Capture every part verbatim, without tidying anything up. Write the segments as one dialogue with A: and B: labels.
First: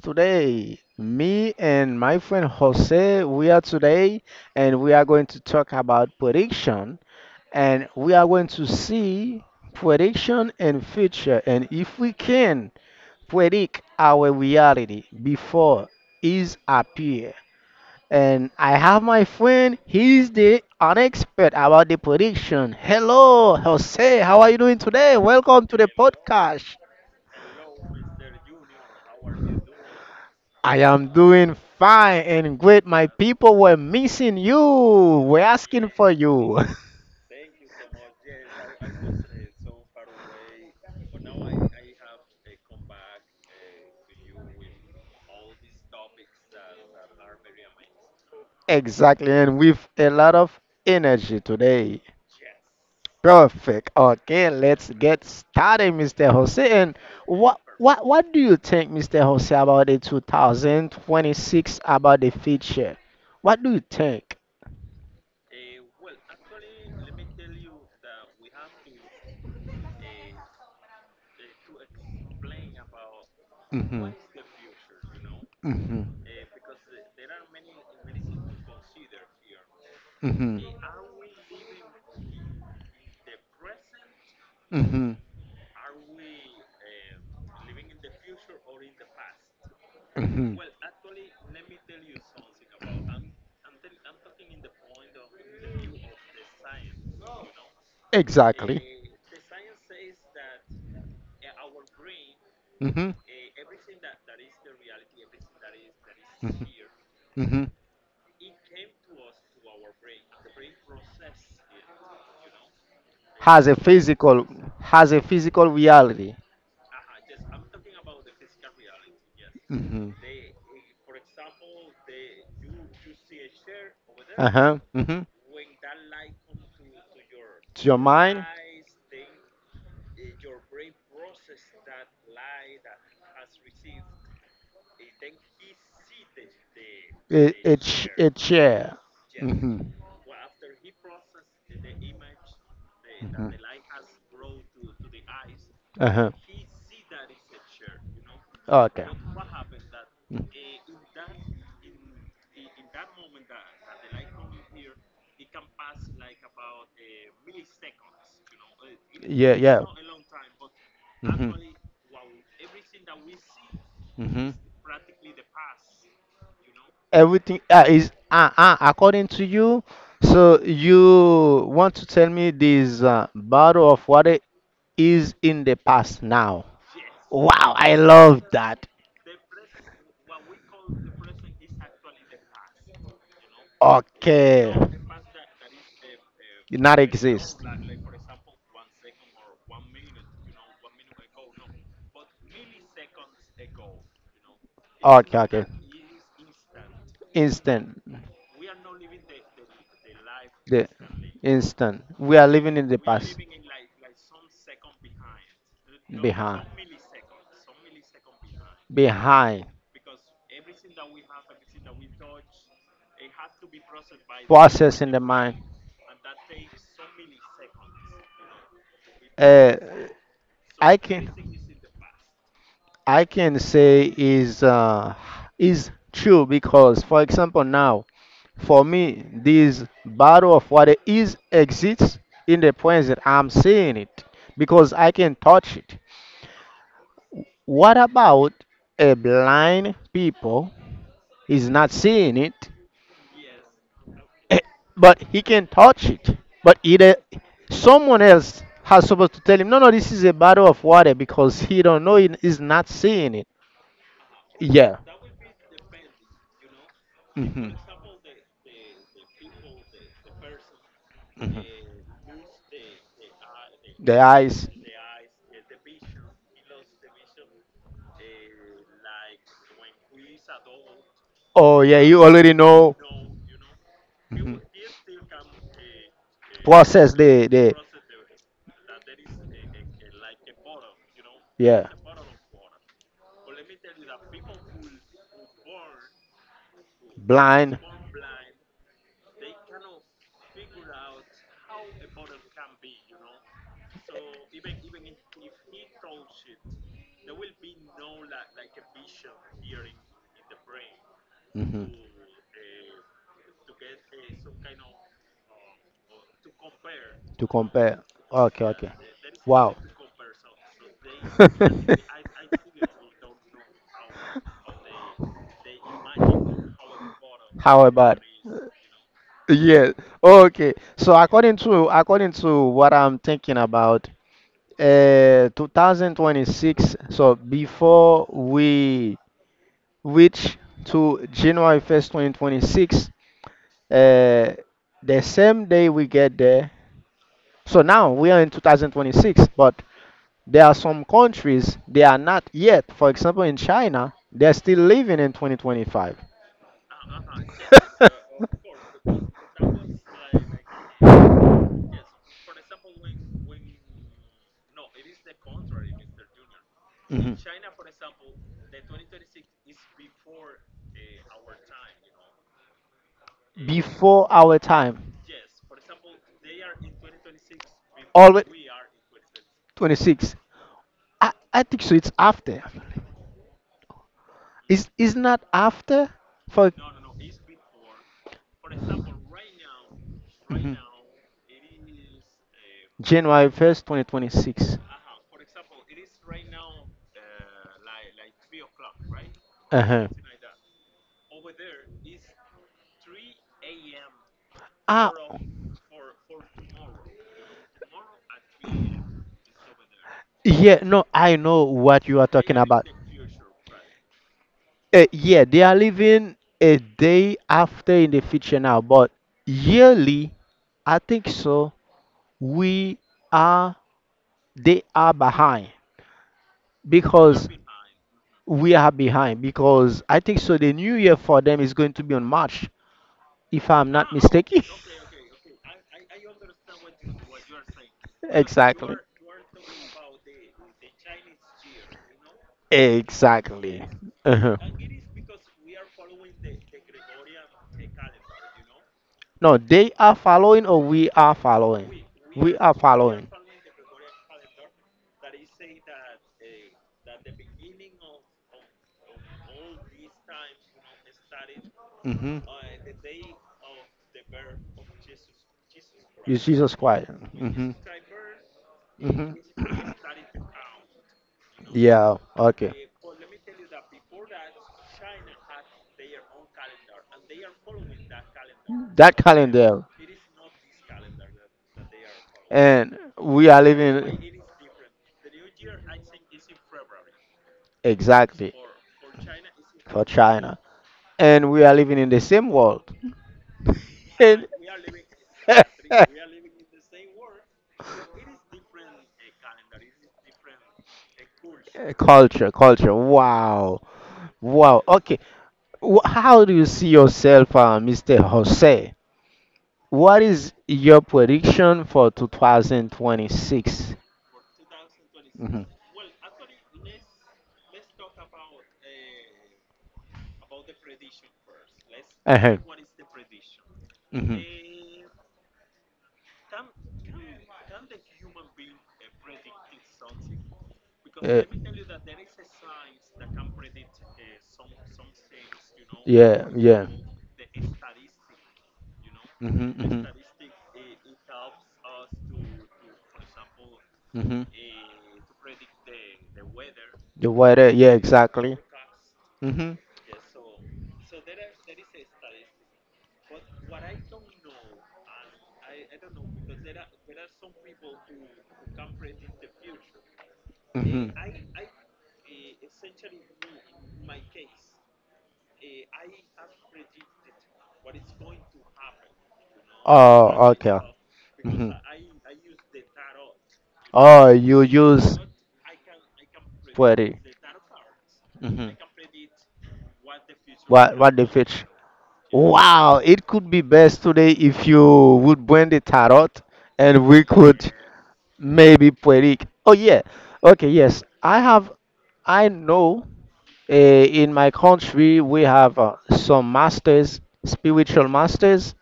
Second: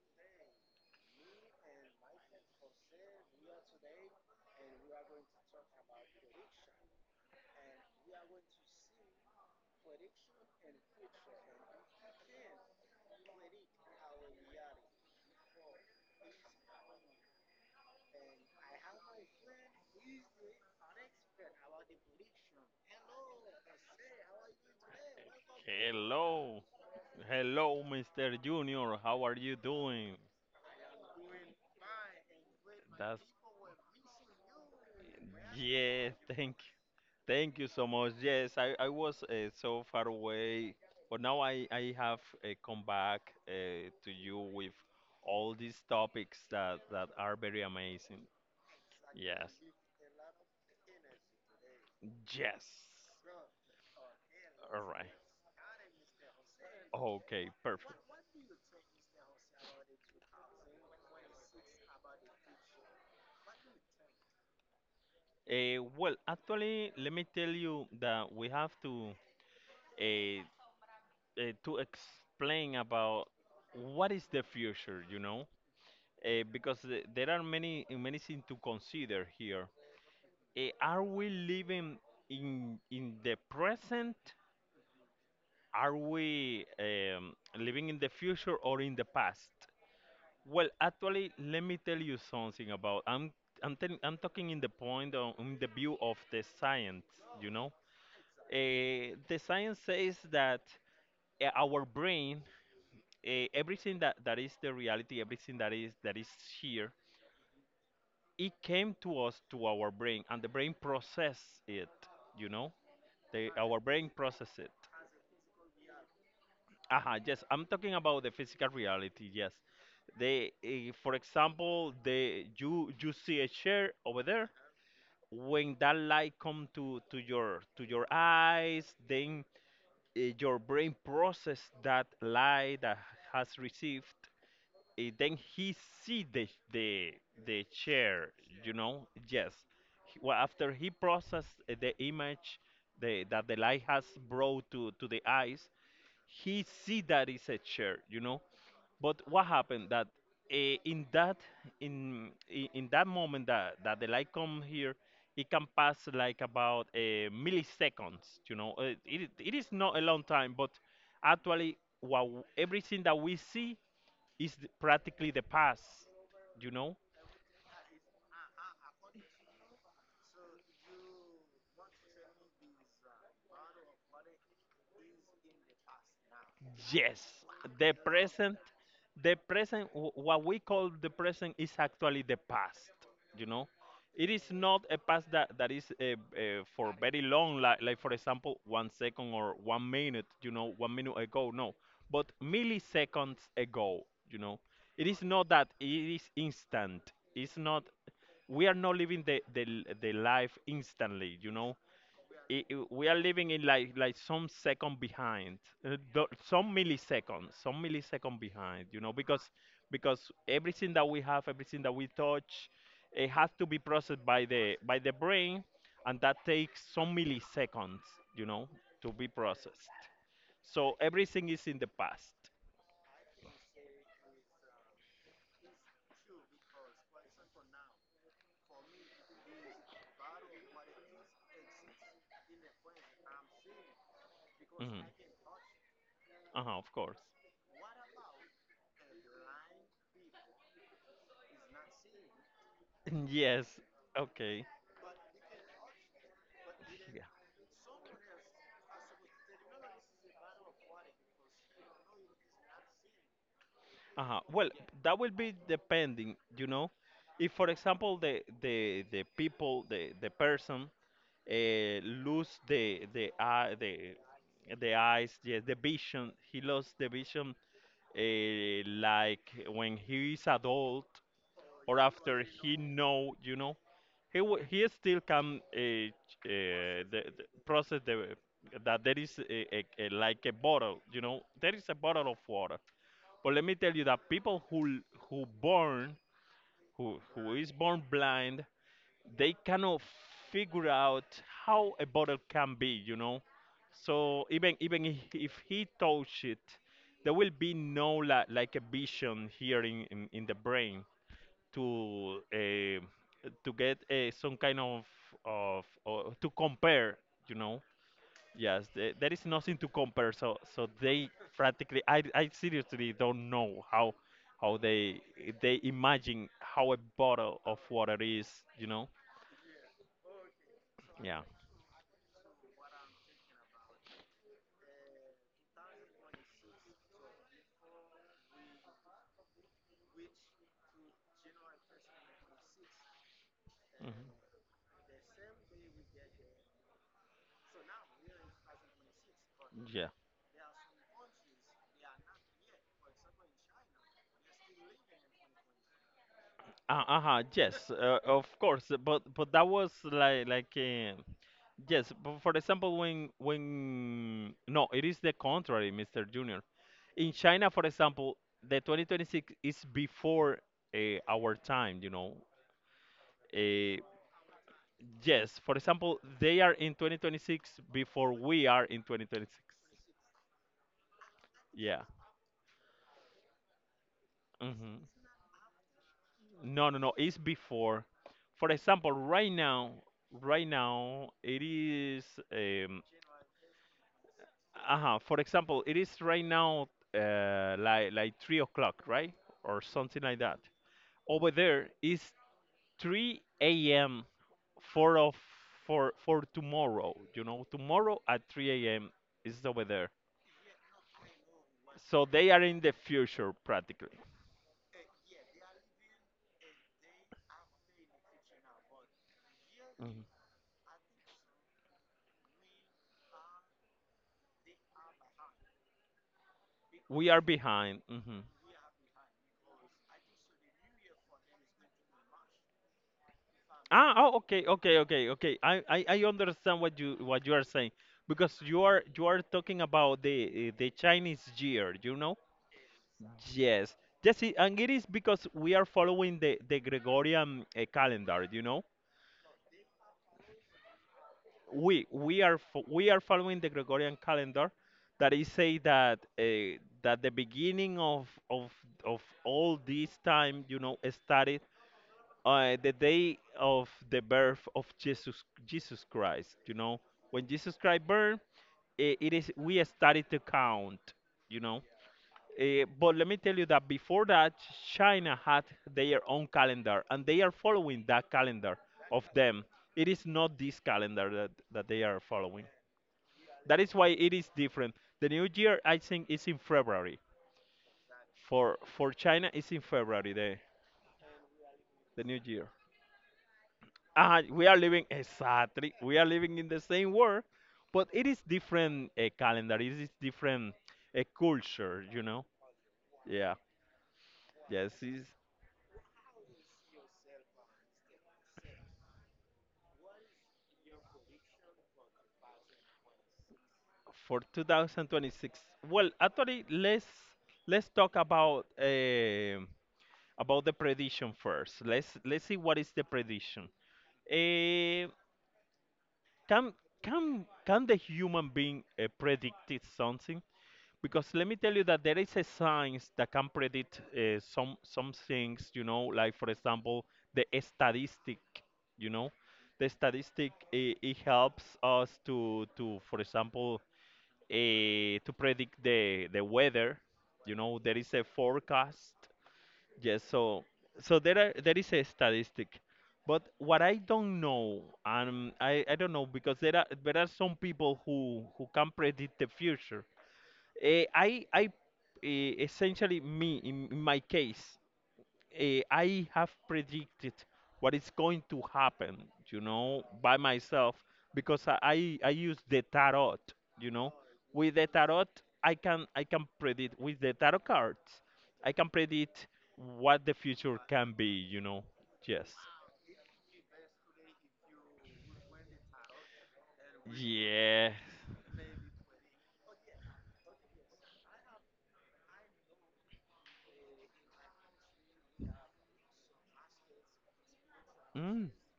A: today. Me and my friend Jose, we are today and we are going to talk about prediction and we are going to see prediction and future, and if we can predict our reality before is appear. And I have my friend, he's the an expert about the prediction. Hello, Jose, how are you doing today? Welcome to the
B: Hello,
A: podcast.
B: hello, Mister Junior. How are you doing?
A: I am doing fine and great. My
B: That's
A: people were missing you. We're asking for
B: Yes. Thank
A: you.
B: thank you so much. Yes, I I was uh, so far away, but now I I have uh, come back uh, to you with all these topics that that are very amazing.
A: Exactly,
B: Yes,
A: and with a lot of energy today.
B: yes.
A: Perfect. Okay,
B: All
A: let's
B: right.
A: get started, mister Jose. And
B: Okay,
A: what
B: perfect.
A: what what do you think, mister Jose, about the two thousand twenty-six, about the future? What do you think?
B: Uh, well, actually, let me tell you that we have to uh, uh, to explain about what
A: Mhm.
B: is the future, you know,
A: Mhm.
B: uh, because the- there are many many things to consider here.
A: Mhm.
B: Uh, are we living in in the present?
A: Mhm.
B: Are we um, living in the future or in the past?
A: Mhm.
B: Well, actually, let me tell you something about I'm I'm, telling I'm talking in the point of, in the view of the science, you know.
A: Exactly.
B: Uh, the science says that uh, our brain,
A: Hmm,
B: uh, everything that, that is the reality, everything that is that is here,
A: hmm.
B: it came to us to our brain, and the brain process it. You know, the,
A: has a
B: our brain
A: physical
B: process it.
A: has a physical reality.
B: Aha, yes, I'm talking about the physical reality. Yes,
A: Hmm.
B: the uh, for example, the you you see a chair over there.
A: Uh-huh. Hmm.
B: When that light come to to your to
A: To your
B: your
A: mind.
B: eyes, then eh, your brain process that light that has received eh, then he see the the
A: It,
B: the
A: it's sh-
B: chair
A: it's
B: you
A: share.
B: know yes
A: Hmm, hmm.
B: He- well, after he processed eh, the image the, that the light has brought to, to the eyes,
A: Uh-huh.
B: he see that it's a chair, you know.
A: Okay.
B: But what happened that
A: Mm.
B: eh, in that in i- in that moment that that the light come here, it can pass like about a milliseconds, you know. Uh, It, it
A: Yeah,
B: is
A: yeah.
B: not a long time, but
A: Hmm,
B: actually, what w- everything that we see
A: hmm.
B: is th- practically the past, you know.
A: Everything uh, is uh, uh, according to you. So you want to tell me this uh, bottle of water is in the past now?
B: Yes,
A: Wow,
B: the
A: I love
B: present,
A: that.
B: the present, wh- what we call the present is actually the past, you know? It is
A: Okay,
B: not a past that, that is uh, uh,
A: it
B: for
A: not
B: very long,
A: exist.
B: like, like for example, one second or one minute, you know, one minute ago, no. But milliseconds ago, you know? It is
A: Okay,
B: not that,
A: okay.
B: it is instant. It's not,
A: Instant.
B: We are not living the, the, the life
A: The
B: instantly, you know?
A: instant. We are
B: I-
A: living
B: i-
A: in the
B: we are
A: past.
B: living in like like some second behind, uh, do-
A: Behind.
B: some milliseconds, some millisecond behind. You know, because
A: Behind.
B: because everything that we have, everything that we touch, it has to be processed by the by
A: Process
B: the
A: in the mind.
B: brain, and that takes some milliseconds. You know, to be
A: Uh,
B: processed. So
A: I can
B: everything is in the past.
A: I can say is uh, is true because, for example, now for me this battle of what is exists in the present. I'm seeing it because
B: Mhm.
A: I can touch it.
B: Uh-huh, of course.
A: What about a blind people? He's not seeing it,
B: Yes.
A: eh,
B: Okay.
A: but he can touch it. But either
B: Yeah.
A: someone else has supposed to tell him, no, no, this is a bottle of water because he don't know it is not seeing it.
B: Uh-huh. Well,
A: Yeah.
B: that will be depending, you know. If, for
A: Hmm,
B: example, the the the people, the the person
A: hmm.
B: uh, lose the the eye, the
A: The eyes.
B: the eyes, yes, the vision. He lost the vision, uh, like when he is adult
A: Oh
B: or
A: yeah, you
B: after
A: already
B: he
A: know.
B: know, you know, he wi- he still can uh, ch- uh,
A: Process
B: the, the
A: the the
B: process the that there is a, a, a, like a bottle, you know, there is
A: Yeah,
B: a bottle of water. But let me tell you that people who who born who who is
A: blind.
B: born blind, they cannot figure out how a bottle can be, you know. So even even if if he touch it, there will be no like, like a vision here in, in, in the brain
A: Hmm.
B: to uh, to get uh, some kind of of or to compare,
A: uh,
B: you know.
A: compare. Okay,
B: Yes,
A: okay.
B: the- there is
A: Wow.
B: nothing to compare. So, so they practically, I, I seriously don't know how, how they, they imagine how a bottle of water
A: About?
B: is. You know?
A: Yeah. Okay. So
B: Yeah,
A: according to according to what I'm thinking about, uh, two thousand twenty-six. So before we reach to January first, twenty twenty-six, uh, the same day we get there. So now we are in two thousand twenty-six, but
B: yeah.
A: there are some countries they are not yet. For example, in China, they're still living in twenty twenty-five.
B: Uh, uh-huh, yes, uh, of course. But, but that was, like, like, uh, yes. But for example, when, when, no, it is the contrary, Mister Junior. In
A: Mhm.
B: China, for example, the twenty twenty-six is before uh, our time. You know. uh,
A: Before our time.
B: Yes, for example, they are in twenty twenty-six before
A: Always
B: we are in twenty twenty-six.
A: twenty-six. I, I think so.
B: Yeah.
A: It's after. Is
B: Hmm.
A: is not after for.
B: No, no, no. It's before. For example, right now, right
A: Mhm.
B: now it is. Um,
A: January first, twenty twenty-six.
B: uh For example, it is right now uh, like like three o'clock, right,
A: Uh
B: or
A: huh.
B: something like that. Over there is three a m
A: Ah,
B: for of for for tomorrow. You know, tomorrow at three a m is over there.
A: yeah, no, I know what you are
B: So they
A: talking
B: are in
A: about.
B: the future practically.
A: Uh, yeah, they are living a day after in the future now, but
B: Mhm.
A: yearly, I think so, we are, they are behind
B: We are
A: because
B: behind. Hmm.
A: we are behind because I think so the new year for them is going to be on March, if I'm not
B: Ah, oh,
A: mistaken.
B: okay, okay, okay, okay. I, I, I understand what you what you are saying because you
A: Exactly.
B: are you are talking about the the Chinese year, you know?
A: Exactly.
B: Yes, yes,
A: Uh-huh.
B: it- and it is because we are following the the Gregorian uh, calendar, you know?
A: No, they are following or we are following?
B: We we
A: We
B: are
A: are
B: fo- we are
A: following.
B: following the Gregorian calendar that is say that uh, that the beginning of of of all this time, you know, started
A: Hmm.
B: uh, the day of the birth of Jesus Jesus
A: It's
B: Christ.
A: Jesus
B: You know,
A: Christ.
B: when
A: Hmm,
B: Jesus Christ birth, eh,
A: hmm.
B: it is we started to count. You know.
A: Yeah, okay.
B: Eh, but let me tell you that before that, China had their own calendar, and they are following that calendar
A: That
B: of them.
A: calendar.
B: It is not this calendar that, that they are following.
A: And we are
B: That is why it
A: living
B: is different. The new year, I think, is in February.
A: exactly
B: For for China, it's in
A: for
B: February.
A: China.
B: The
A: And we are living in the
B: the new
A: same
B: year.
A: world.
B: Uh,
A: And
B: we are living exactly. We are living in the same world, but it is different uh, calendar. It is different uh, culture. You know.
A: culture, culture.
B: Yeah.
A: Wow. Wow.
B: Yes.
A: Okay.
B: It's
A: Wh- How do you see yourself, uh, mister Jose? What is your prediction for two thousand twenty-six?
B: for
A: Mhm.
B: two thousand twenty-six. Well, actually, let's let's talk about um about the prediction first. Let's let's
A: Uh-huh.
B: see what is the prediction.
A: Mhm.
B: Eh, can can can the human being uh, predict something? Because
A: Uh,
B: let me tell you that there is a science that can predict uh, some some things, you know, like
A: yeah,
B: for
A: yeah.
B: example the statistic, you know,
A: Mhm,
B: the
A: mhm.
B: statistic it, it helps us to to for example
A: Mhm.
B: uh, to predict the the weather,
A: The
B: you
A: weather,
B: know,
A: yeah,
B: there is a
A: exactly.
B: forecast.
A: Mhm.
B: Yes, so so there are, there is a statistic, but what I don't know, um, I I don't know because there are there are some people who who can predict the future. Eh,
A: Mhm.
B: I, I eh, essentially me in, in my case, eh, I have predicted what is going to happen, you know, by
A: Oh, okay.
B: myself because
A: Hmm.
B: I, I I use the tarot, you know.
A: Oh, you
B: With the
A: use
B: tarot, I can I can predict
A: poetry.
B: with the tarot cards,
A: Hmm.
B: I can predict what the future
A: What
B: can
A: what the
B: be, you
A: fish?
B: know. Yes.
A: Wow, it could be best today if you would bring the tarot and we could
B: Yes.
A: maybe poetic. Oh yeah. Okay, yes. I have I know, uh, in my country we have uh, some masters, spiritual
B: Mm.
A: masters,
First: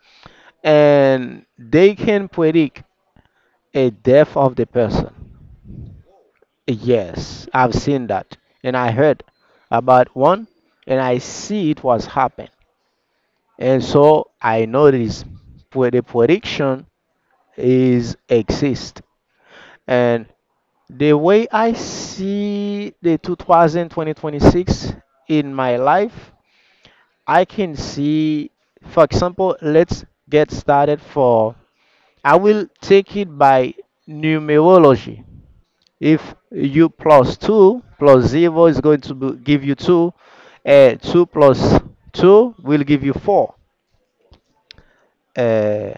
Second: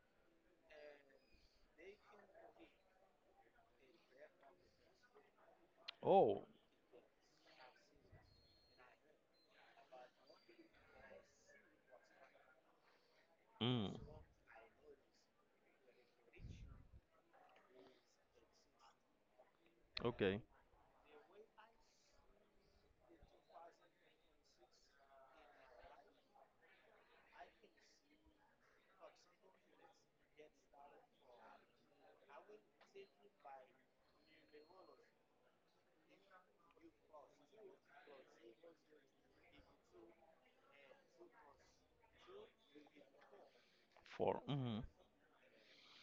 A: and they can predict a death of the person.
B: Oh.
A: Yes, I've seen that, and I heard about one, and I see it was happen, and
B: Mm.
A: so I noticed where the prediction is exist, and
B: Okay.
A: the way I see the two thousand twenty twenty-six in my life, I can see, for example, let's get started for. I will take it by numerology. If u plus two plus zero is going to be- give you two, uh, two plus two will give you four.
B: Four. Mm.
A: Uh,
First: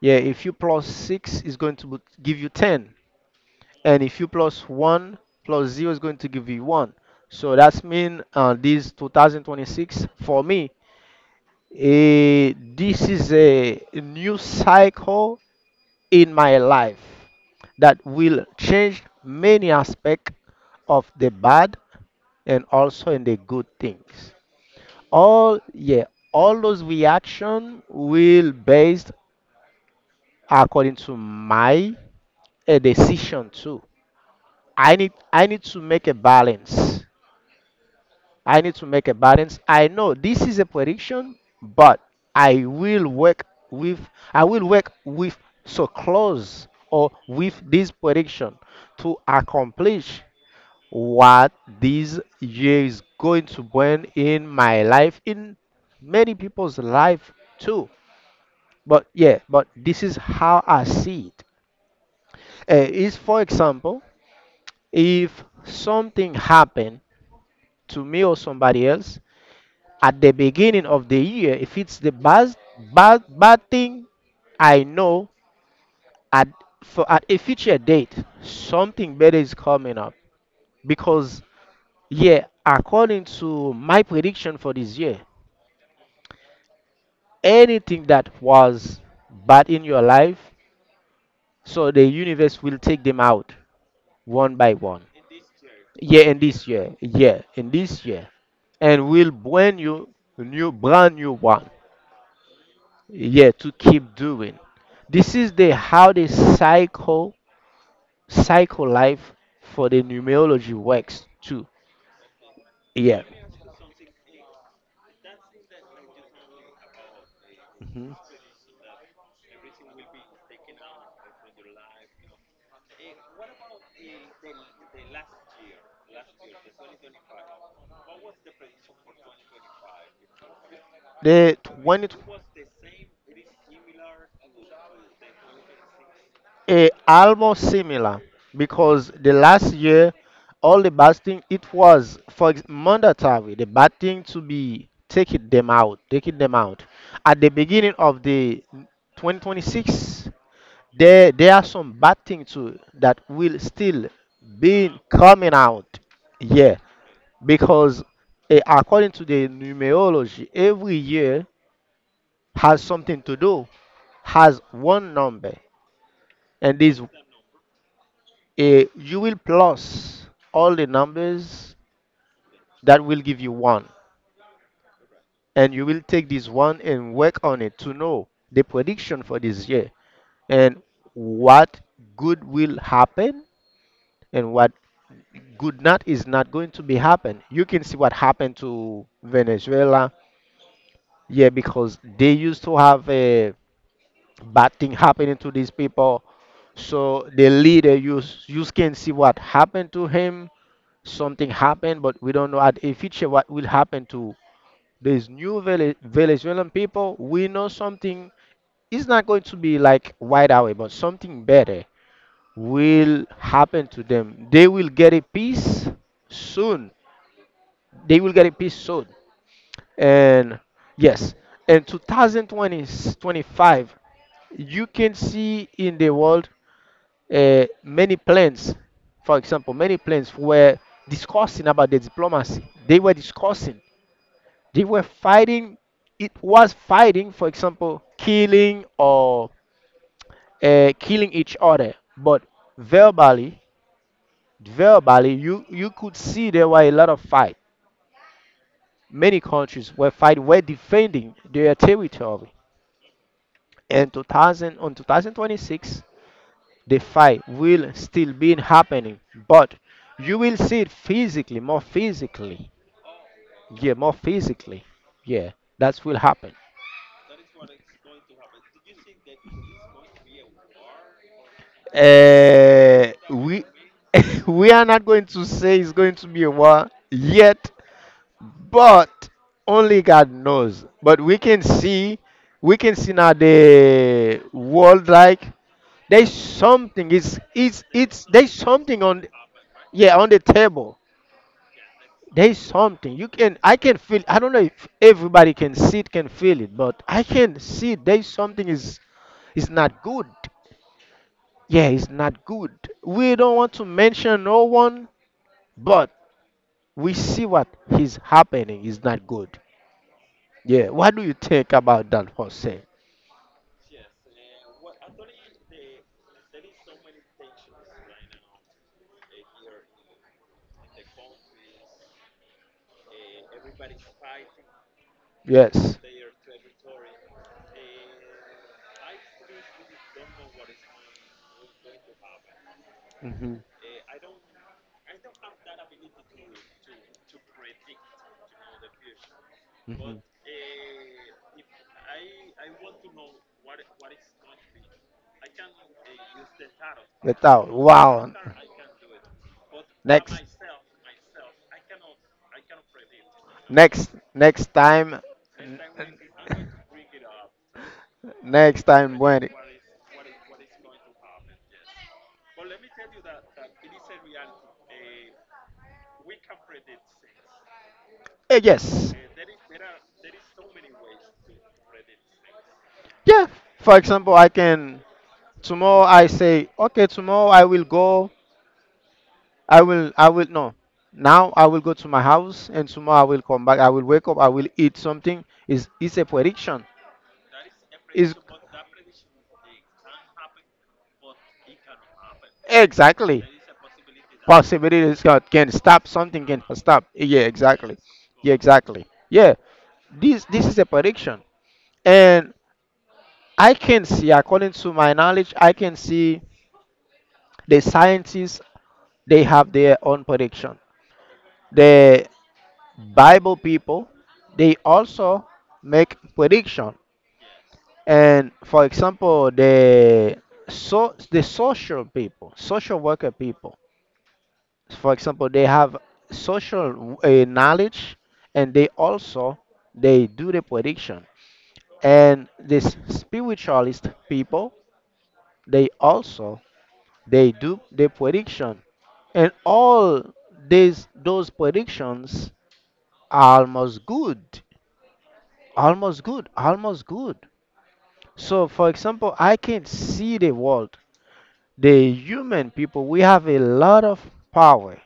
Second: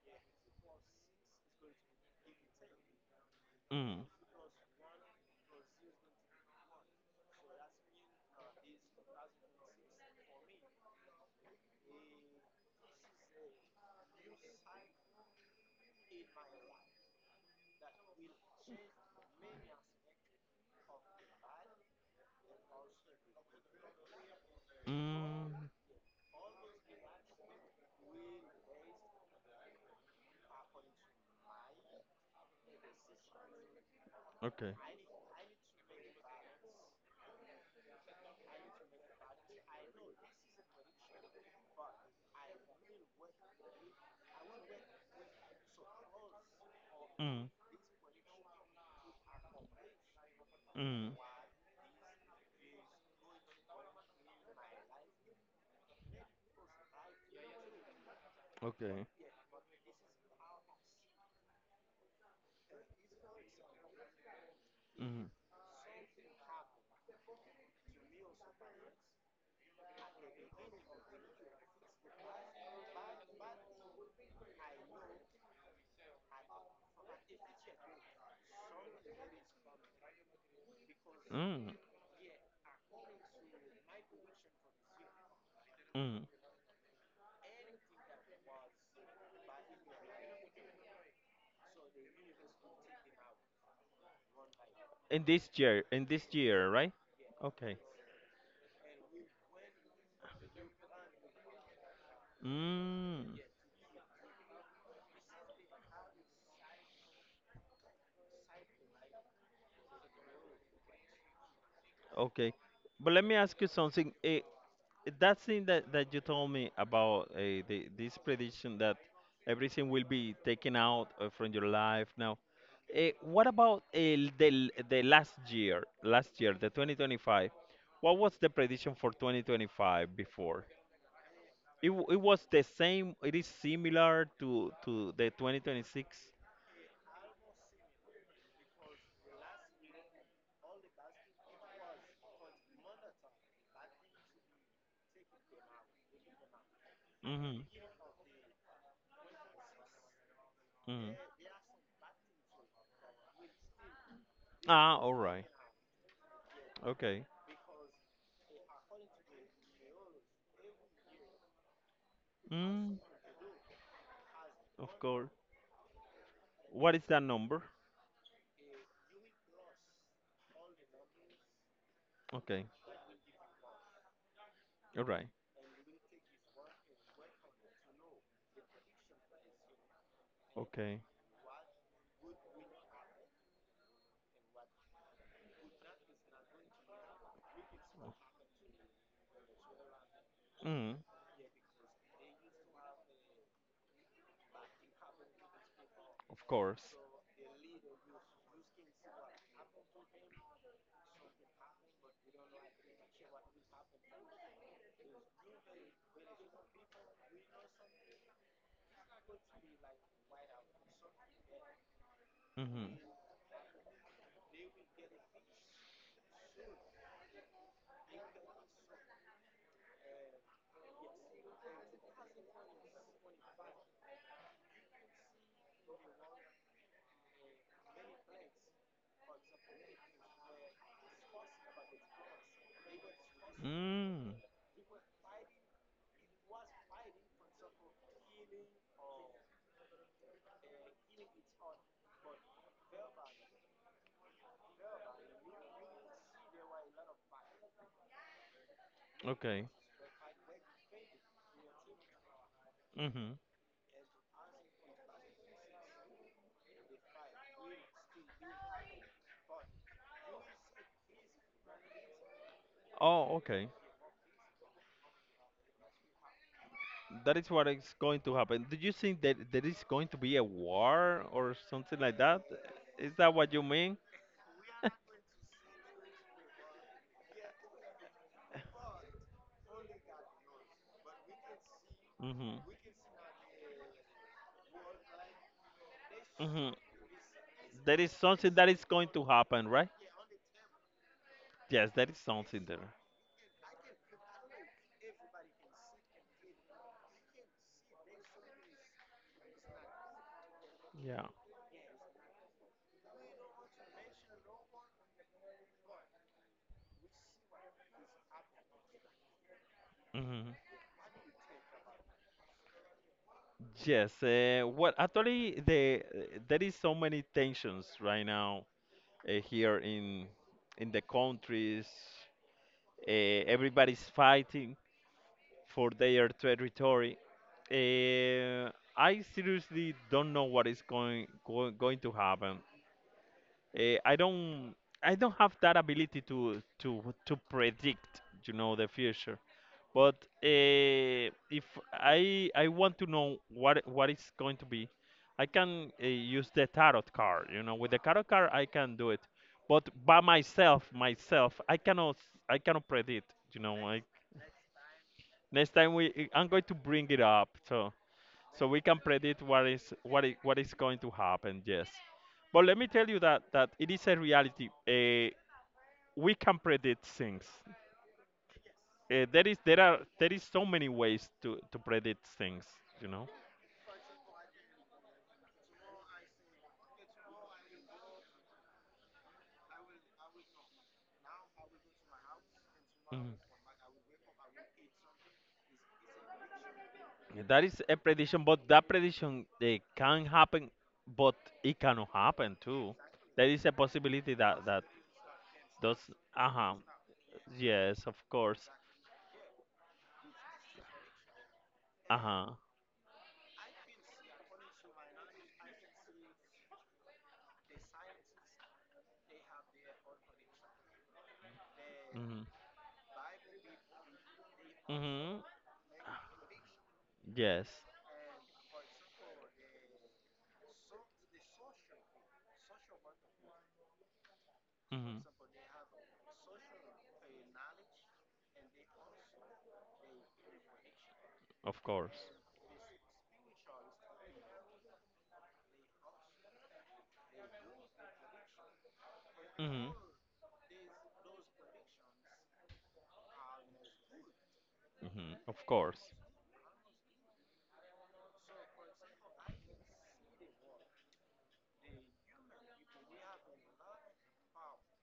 A: yeah, if u plus six is going to be- give you ten. And
B: Mm.
A: if u plus one plus zero is going to give you one. So that's mean uh, this twenty twenty-six for me, eh, this is a new cycle in my life that will change many aspects of the bad and also in the good things. All
B: Mm.
A: yeah, all those reaction will based according to my a decision too.
B: Okay.
A: I need I need to make a balance. I need to make a balance. I know this is a prediction, but I will work with I will work with so close or
B: Mm.
A: with this prediction to accomplish
B: Mm.
A: what this year is going to bring in my life, in many people's life too. But
B: Okay.
A: yeah, but this is how I see it. Uh, is, for example,
B: Mm,
A: if something happened to me or somebody else, at the beginning of the year, if it's the bad bad bad thing, I know at for at a future date something better is coming up, because,
B: mm,
A: yeah, according to my prediction for this year,
B: mm.
A: anything that was bad in your life, so the universe will take them out one by one.
B: In this year, in
A: Yeah,
B: this
A: in this
B: year,
A: year.
B: right?
A: Yeah, in
B: Okay.
A: this year, and will bring you new, brand new one.
B: Mm,
A: Yeah, to keep doing. This is the how the cycle cycle life for the numerology works too.
B: okay. But
A: Yeah.
B: let me ask you something. Eh, that thing that, that you told me about eh, the,
A: Hmm.
B: this prediction that everything will be taken out uh, from your life now. Eh, what about eh, the, the last year, last year, the twenty twenty-five? What was the prediction for twenty twenty-five before?
A: The
B: It, w-
A: twenty,
B: it was the same, it is similar to, to the two thousand twenty-six?
A: eh, almost similar, because the last year all the bad thing, it was for ex- mandatory, the bad thing to be taking them out taking them out at the
B: Hmm.
A: beginning of the twenty twenty-six.
B: Hmm.
A: There there are some bad things too that will still be
B: Ah, all right.
A: coming out. Yeah.
B: Okay.
A: Because, eh, according to the numerology, every year has
B: Mm,
A: something to do, has
B: of
A: one
B: course.
A: number. And
B: What
A: this,
B: is that number?
A: eh, you will plus all the numbers
B: Okay.
A: that will give you one,
B: All right.
A: and you will take this one and work on it to know the prediction for this year, and
B: Okay.
A: what good will happen, and what good not is not going to be happen. You can see what happened to Venezuela.
B: Mm,
A: Yeah, because they used to have a bad thing happening to these people.
B: of course.
A: So the leader, you s- you can see what happened to him. Something happened, but we don't know at a future what will happen to these new Vele- Venezuelan people. We know something is not going to be like right away, but something better
B: Mm-hmm.
A: will happen to them. They will get a peace soon. They will get a piece sold. And yes, in twenty twenty-five, you can see in the world, uh, many plans, for example, many plans were discussing about the diplomacy. They were discussing,
B: Mm,
A: they were fighting. It was fighting, for example, killing or uh, killing each other. But verbally, verbally, you you could see there were a lot of fight. Many
B: okay.
A: countries were fighting, were defending their territory.
B: Mm-hmm.
A: And two thousand, on two thousand twenty-six, the fight will still be happening, but you will see it physically, more physically.
B: Oh, okay.
A: Yeah, more physically. Yeah, that will happen.
B: That is what is going to happen. Do you think that there is going to be a war or something like that?
A: Uh,
B: Is that what
A: we
B: you mean?
A: we are not going to say it's going to be a war yet, but only God knows. But we can see,
B: Mm-hmm.
A: we can see now the world like there's
B: Mm-hmm.
A: something. It's it's
B: There is
A: it's there's
B: something that is
A: something
B: going
A: on.
B: to happen, right?
A: Yeah, on the table.
B: Yes, there is
A: There's
B: something there.
A: something you can I can feel. I don't know if everybody can see it, can feel it, but I can see there's something is is not good.
B: Yeah.
A: Yeah, it's not good. We don't want to mention no one, but we see what is happening is not good.
B: Mm-hmm.
A: Yeah, what do you think about that, Jose?
B: Yes, uh, well, actually, the eh, there is so many tensions right now uh, here in in the countries. Uh, Everybody's fighting for
A: Yes.
B: their territory. Uh, I seriously don't know what is going go, going to happen.
A: Hmm,
B: Uh, I don't I don't have that ability to to to predict, you know, the future.
A: hmm.
B: But uh, if I I want to know what what it's going to be, I can uh, use the tarot card. You
A: Without.
B: know, with the tarot
A: Wow.
B: card I can do it, but by
A: Next,
B: myself, myself I cannot I cannot predict. You know, like
A: next, next time,
B: next time we I'm going to bring it up so so
A: next
B: we can
A: time
B: predict
A: when.
B: what is what is, what is going to happen. Yes, but let me tell you that that it is a reality. Uh, we can predict things.
A: Uh, yes.
B: Uh, there is there are there is so many ways to to predict things, you know.
A: Yeah. For example, I can tomorrow I say, okay, tomorrow I will go. I will. I will no. Now I will go to my house, and tomorrow I
B: Mhm.
A: will come back. I will wake up. I will eat something. Is it's a prediction.
B: Yeah, that is a
A: Is
B: prediction, but that prediction they can happen, but it cannot happen too.
A: exactly
B: There is a possibility that that
A: possibilities can, can
B: does.
A: stop. Something
B: Uh
A: can
B: huh.
A: stop. Yeah. Exactly.
B: Yes, of
A: Yeah.
B: course.
A: Exactly. Yeah. This this is a prediction,
B: Uh
A: and
B: huh.
A: I can see, according to my knowledge, I can see the scientists, they have their own prediction. The
B: Mhm.
A: Bible people, they
B: Mhm.
A: also make prediction.
B: Yes.
A: And for example, the so the social people, social worker people, for
B: Mhm.
A: example, they have social uh, knowledge, and they also they do the prediction.
B: Of course.
A: And the spiritualist people, they also they do the prediction, and
B: Mhm.
A: all these those predictions are almost good
B: Hmm. Of course,
A: almost good almost good. So for example, I can see the world, the human people, we have a lot of power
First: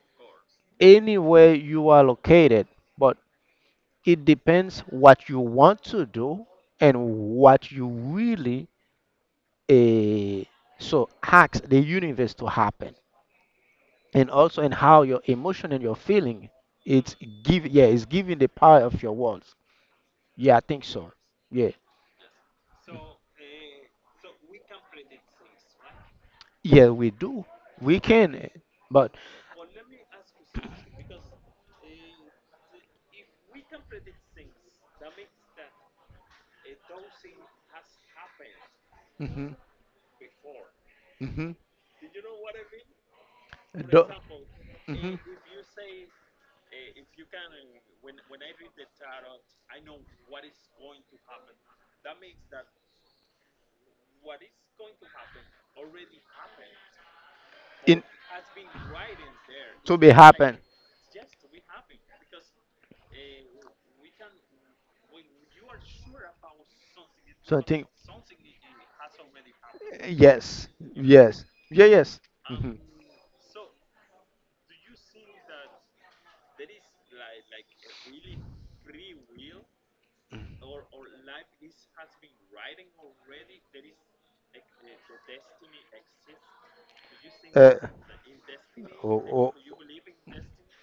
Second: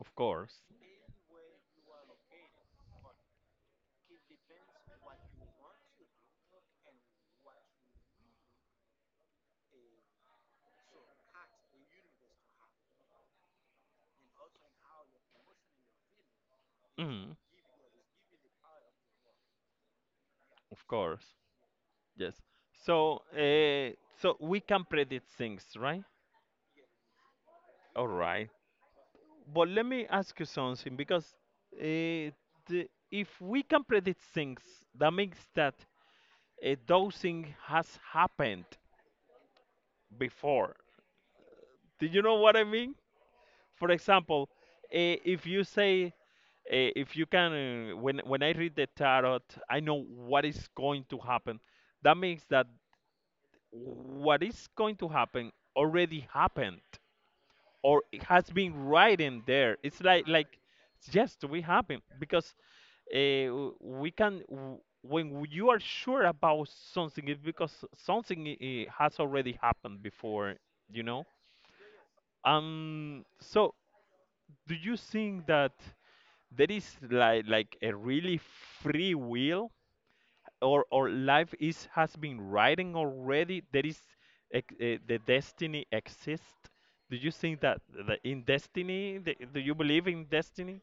B: of course,
A: anywhere you are located. But it depends what you want to do and what you really, eh, so ask the universe to happen, and also in how your emotion and your feeling, it's
B: hmm,
A: give yeah, it's giving the power of your words. Yeah, I think
B: of
A: so.
B: course.
A: Yeah.
B: Yes. So, uh, so we can predict things, right?
A: Yeah, we do, we
B: All
A: can, eh,
B: right.
A: but
B: But let me ask you something because uh, the, if we can predict things, that means that uh, those things has happened
A: mm-hmm,
B: before.
A: mm-hmm,
B: Do you know what I mean? For
A: do,
B: example,
A: hmm,
B: uh, if you say uh, if you can uh, when when I read the tarot, I know what is going to happen. That means that what is going to happen already happened, or
A: in
B: it has been right in there.
A: to
B: It's
A: be
B: like like
A: happen.
B: it's just we happen because, uh, we can w- when you are sure about something, it's
A: So I
B: because
A: think,
B: something i- has already happened before,
A: yes,
B: you know
A: yes, yeah, yes. Hmm.
B: um so do you think that there is like like a really free will? Or or life is has been writing already. There is, ex- eh, the destiny exists. Do you think
A: uh,
B: that the, in destiny,
A: oh,
B: the,
A: oh.
B: do you believe in destiny?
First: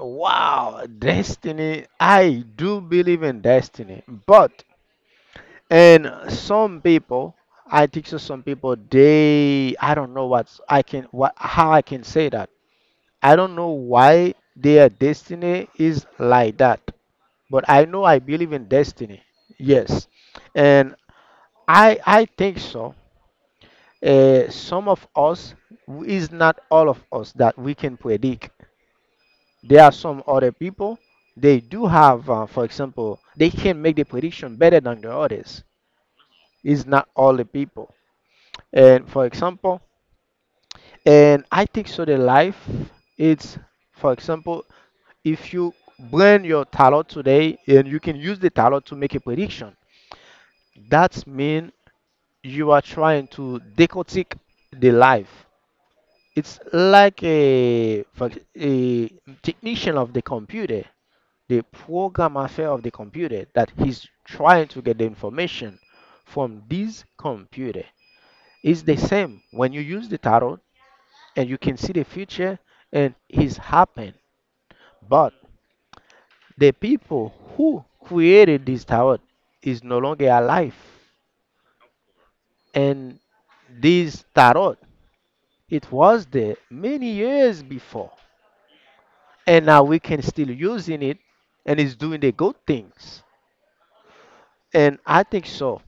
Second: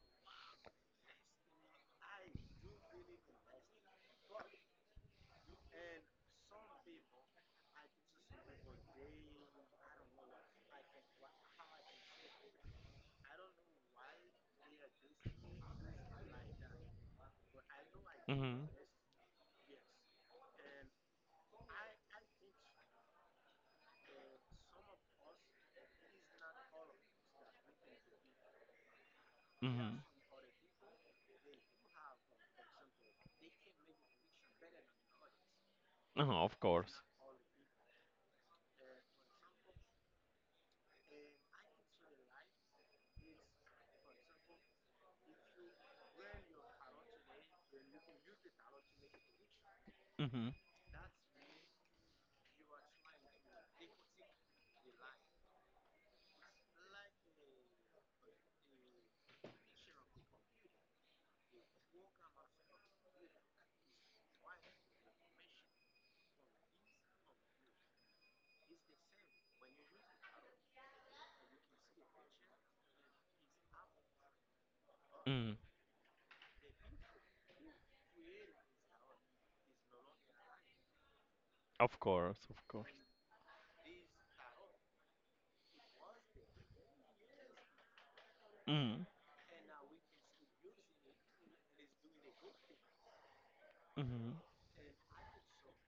A: Wow, destiny. I do believe in destiny, but and some people, I think so some people they I don't know what's I can what how I can say that. I don't know why their destiny is like that. But I know I believe in
B: Mm-hmm.
A: destiny. Yes. And I I think so. Uh, some of us is not all of us that we can predict. There are
B: Mm-hmm.
A: some other people, they do have, uh, for example, they can make the prediction better than the others.
B: Uh-huh, of
A: It's
B: course.
A: not all the people. And for example, and I think so the life it's for example, if you blend your tarot today and you can use the tarot to make a prediction,
B: Mm-hmm.
A: that's mean you are trying to decodic the life. It's like a, for ex- a technician of the computer, the program affair of the computer that he's trying to get the information from this computer, is the same when you use the tarot and you can see the future and it's happened. But
B: Mm.
A: the people who created this tarot is no longer alive,
B: Of course, of course.
A: and this tarot it was there many years before,
B: Mm.
A: and now we can still using it and it's doing the good things.
B: Mm-hmm.
A: And I think so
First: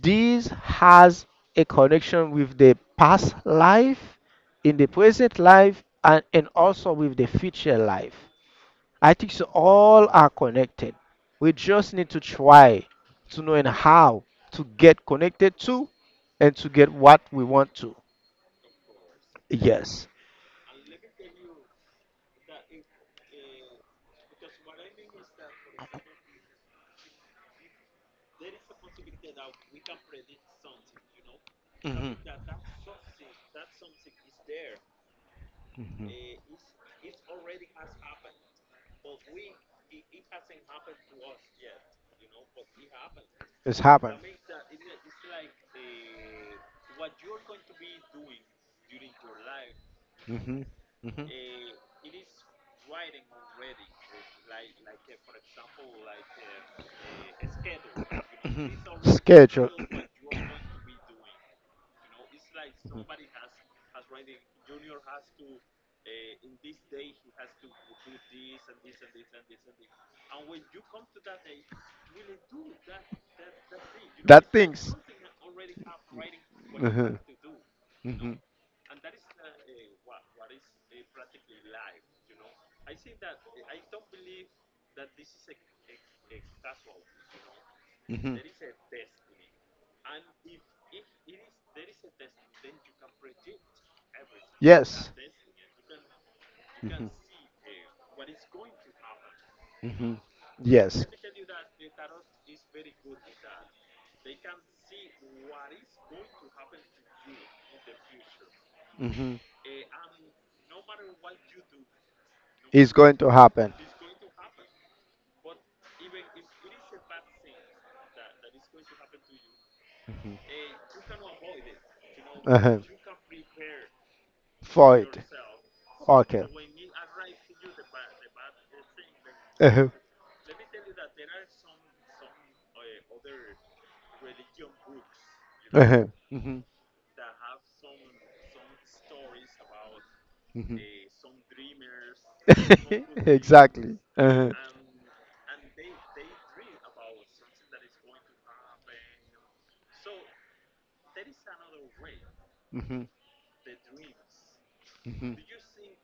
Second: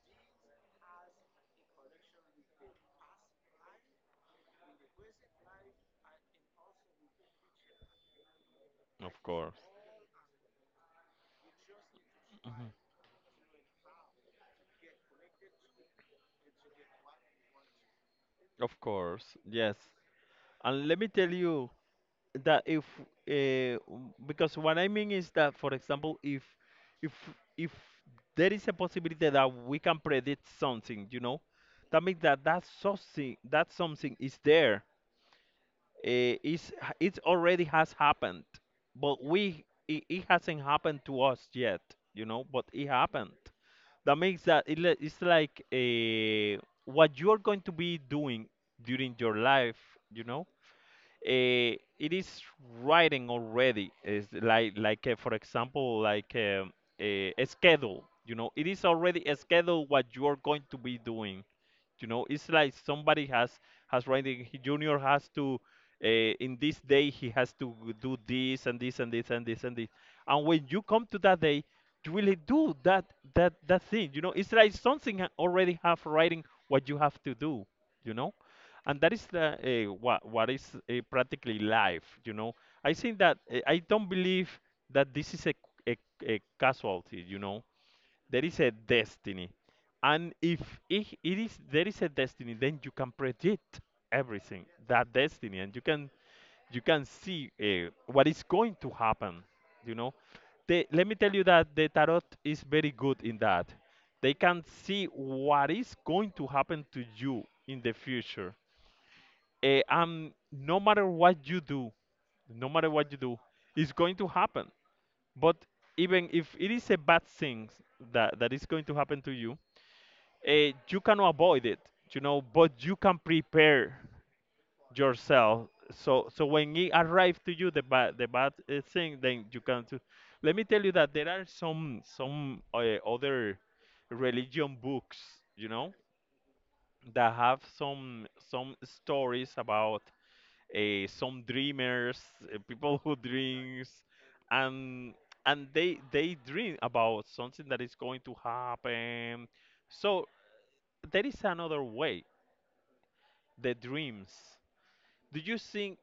A: this has a connection with the past life, in the present life, and, and also with the future life. I
B: Of
A: think so
B: course.
A: all are connected. We just need to
B: Hmm.
A: try to know and how to get connected to and to get what we want to.
B: Of course, yes.
A: Yes.
B: And let me tell you, that if uh, because what I mean is that, for example, if if if there is a possibility that we can predict something, you know, that
A: Hmm.
B: means that, that something that something is there, uh, is it already has happened, but we it, it hasn't happened to us yet, you know, but it happened.
A: It's
B: That
A: happened.
B: makes that, it, li- it's like, uh, what you're going to be doing during your life, you
A: Hmm.
B: know.
A: Hmm.
B: Uh, it is writing already. Is like like uh, for example, like um, a, a schedule, you know. It is already a
A: Schedule.
B: schedule what you are going to be doing, you know. It's like somebody has, has writing he- junior has to, uh, in this day he has to do this and this and this and this and this, and when you come to that day you really do that, that that thing, you know.
A: That
B: It's like
A: things.
B: something ha- already have writing what you
A: Mhm.
B: have to do, you know.
A: Mhm.
B: And that is the, uh, what what is uh, practically life, you know. I think that, uh, I don't believe that this is a, a, a casualty, you know.
A: Mhm.
B: There is a destiny. And if, it, it is there is a destiny, then you can predict everything,
A: Yes.
B: that destiny, and you can, you can
A: Mhm.
B: see, uh, what is going to happen, you know.
A: Mhm.
B: They,
A: Yes.
B: let me tell you that the tarot is very good in that. They can see what is going to happen to you in the future.
A: Mhm.
B: Eh, and no matter what you do, no matter
A: It's
B: what you
A: going to
B: do,
A: happen.
B: it's going to happen. But even if it is a bad thing that, that is going to happen to you, eh, you cannot avoid it, you know, but
A: Uh-huh.
B: you can prepare
A: For it.
B: yourself. So,
A: Okay.
B: so when it arrives to you, the bad, the bad, eh, thing, then you can.
A: Uh-huh.
B: do- Let me tell you that there are some some uh, other religion books, you know,
A: Uh-huh. Hmm.
B: that have some some stories about
A: Hmm.
B: uh, some dreamers, uh, people who dreams,
A: Exactly. Uh-huh.
B: and and they they dream about something that is going to happen. So there is another way,
A: Hmm.
B: the dreams.
A: Hmm.
B: Do you think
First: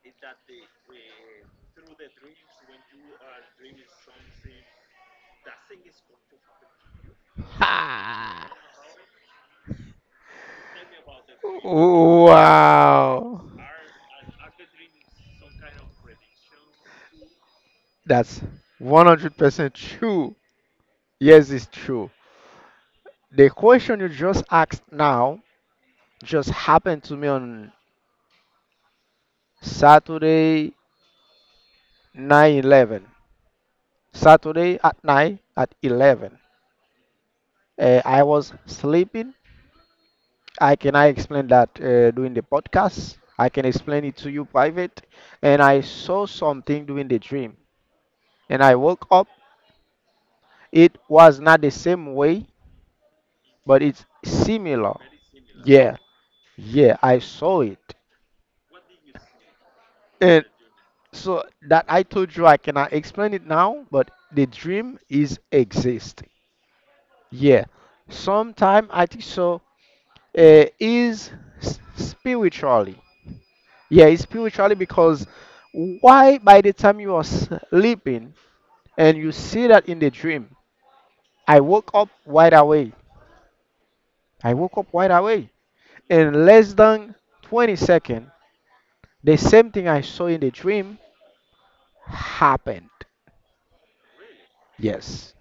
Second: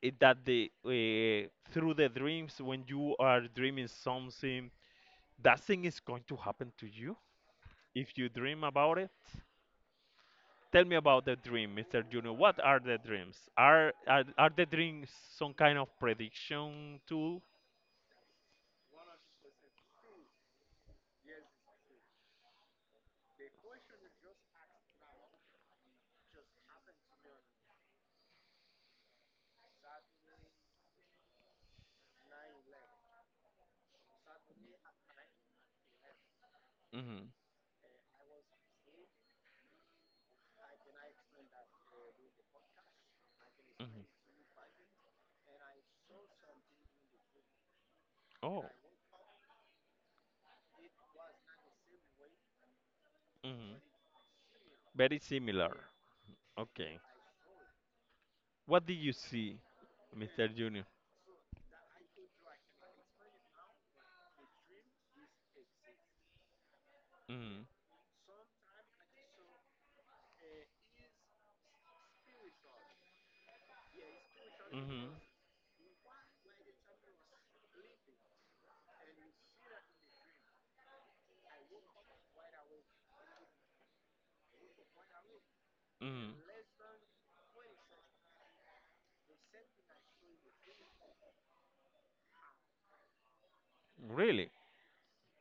B: it- that the, uh, through the dreams, when you are dreaming something, that thing is going to happen to you if you
A: Ha!
B: dream about it? Tell me about the dream, Mister Junior. What are the dreams?
A: Wow.
B: Are are, are the dreams some kind of prediction tool?
A: That's one hundred percent true. Yes, it's true. The question you just asked now just happened to me on Saturday nine eleven. Saturday at night at eleven.
B: Mm-hmm.
A: Uh, I was sleeping. I cannot explain that uh, during the podcast. I can
B: Hmm.
A: explain it to you private. And I saw something during the dream. And
B: Oh.
A: I woke up. It was not the same way, but
B: Hmm.
A: it's similar.
B: Very similar.
A: Yeah, yeah,
B: Okay.
A: I saw it.
B: What did you see,
A: And
B: Mister Junior?
A: so that I told you I cannot explain it now, but the dream is exist.
B: Hmm.
A: Yeah. Sometime I think so uh, is s- spiritually. Yeah, it's spiritually
B: Hmm.
A: because why by the time you are sleeping and you see that in the dream, I woke up wide awake. I woke up wide awake.
B: Hmm.
A: In less than twenty seconds, the same thing I saw in the dream happened.
B: Really?
A: Yes.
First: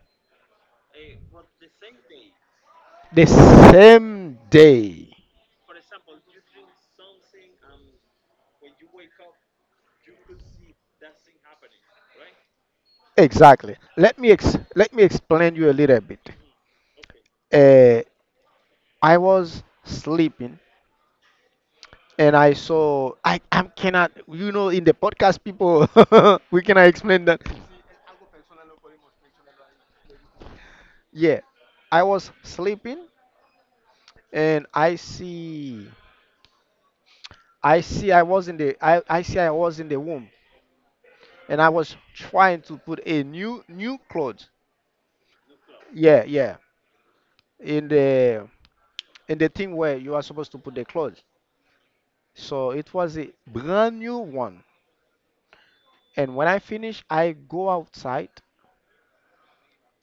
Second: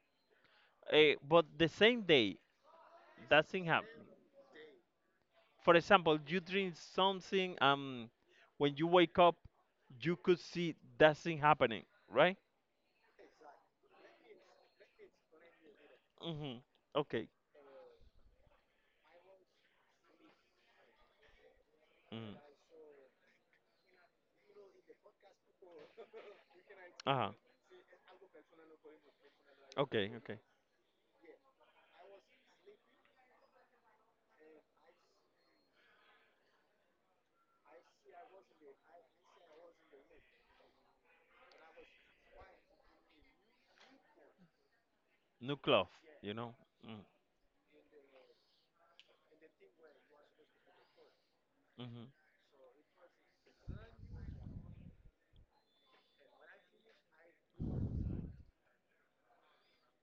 B: Eh, but the same day,
A: The
B: doesn't happen.
A: same day.
B: For example, you dream something, um, when you wake up, you could see that thing happening, right?
A: Exactly. Let me ex- let me explain you a little bit.
B: Hmm. Okay.
A: Uh, I was sleeping
B: Hmm.
A: and I saw I I cannot you know in the podcast people we cannot explain
B: Uh-huh.
A: that.
B: Okay, okay.
A: Yeah, I was sleeping and I see I see I was in the I, I see I was in the womb and I was trying to put a new new clothes.
B: New cloth,
A: Yeah,
B: you know?
A: yeah.
B: Mm.
A: In the in the thing where you are supposed to put the clothes.
B: Hmm.
A: So it was a brand new one. And when I finish, I go outside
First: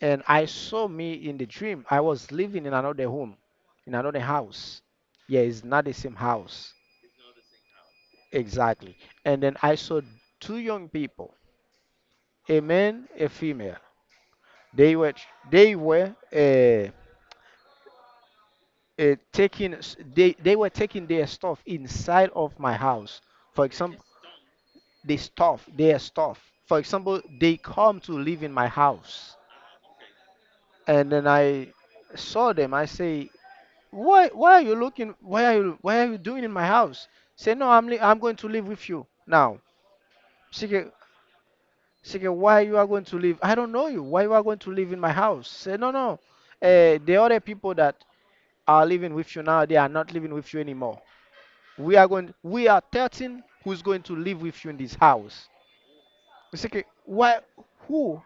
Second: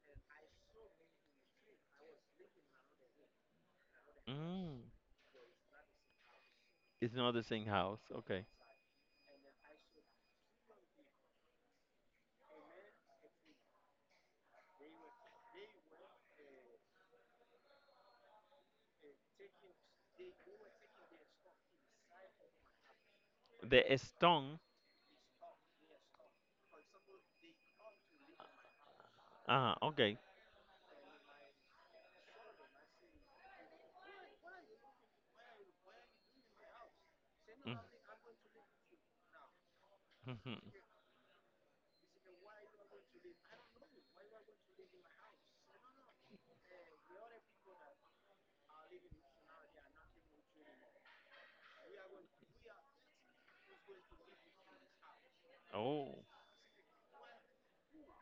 A: and I saw me in the dream. I was living in another home, in another house.
B: Mm.
A: Yeah, it's not the same house.
B: It's not the same house. Okay.
A: Exactly. And then I saw two young people, a man, a female. They were they were uh, uh, taking s- they they were taking their stuff inside of my house. For
B: The
A: example,
B: stone.
A: the stuff, their stuff. For example, they come to live in my house,
B: Ah, okay.
A: and then I saw them. I say, Why why are you looking why are you why are you doing in my house? Say no, I'm li- I'm going to live with you now.
B: Mhm.
A: She get, she get, why you are going to live? I don't know you. Why you are going to live in my house? Say no, no. Uh, the other people that are living with you now, they are not living with you anymore. We are going we are thirteen who's going to live with you in this house.
B: Oh.
A: She get, why who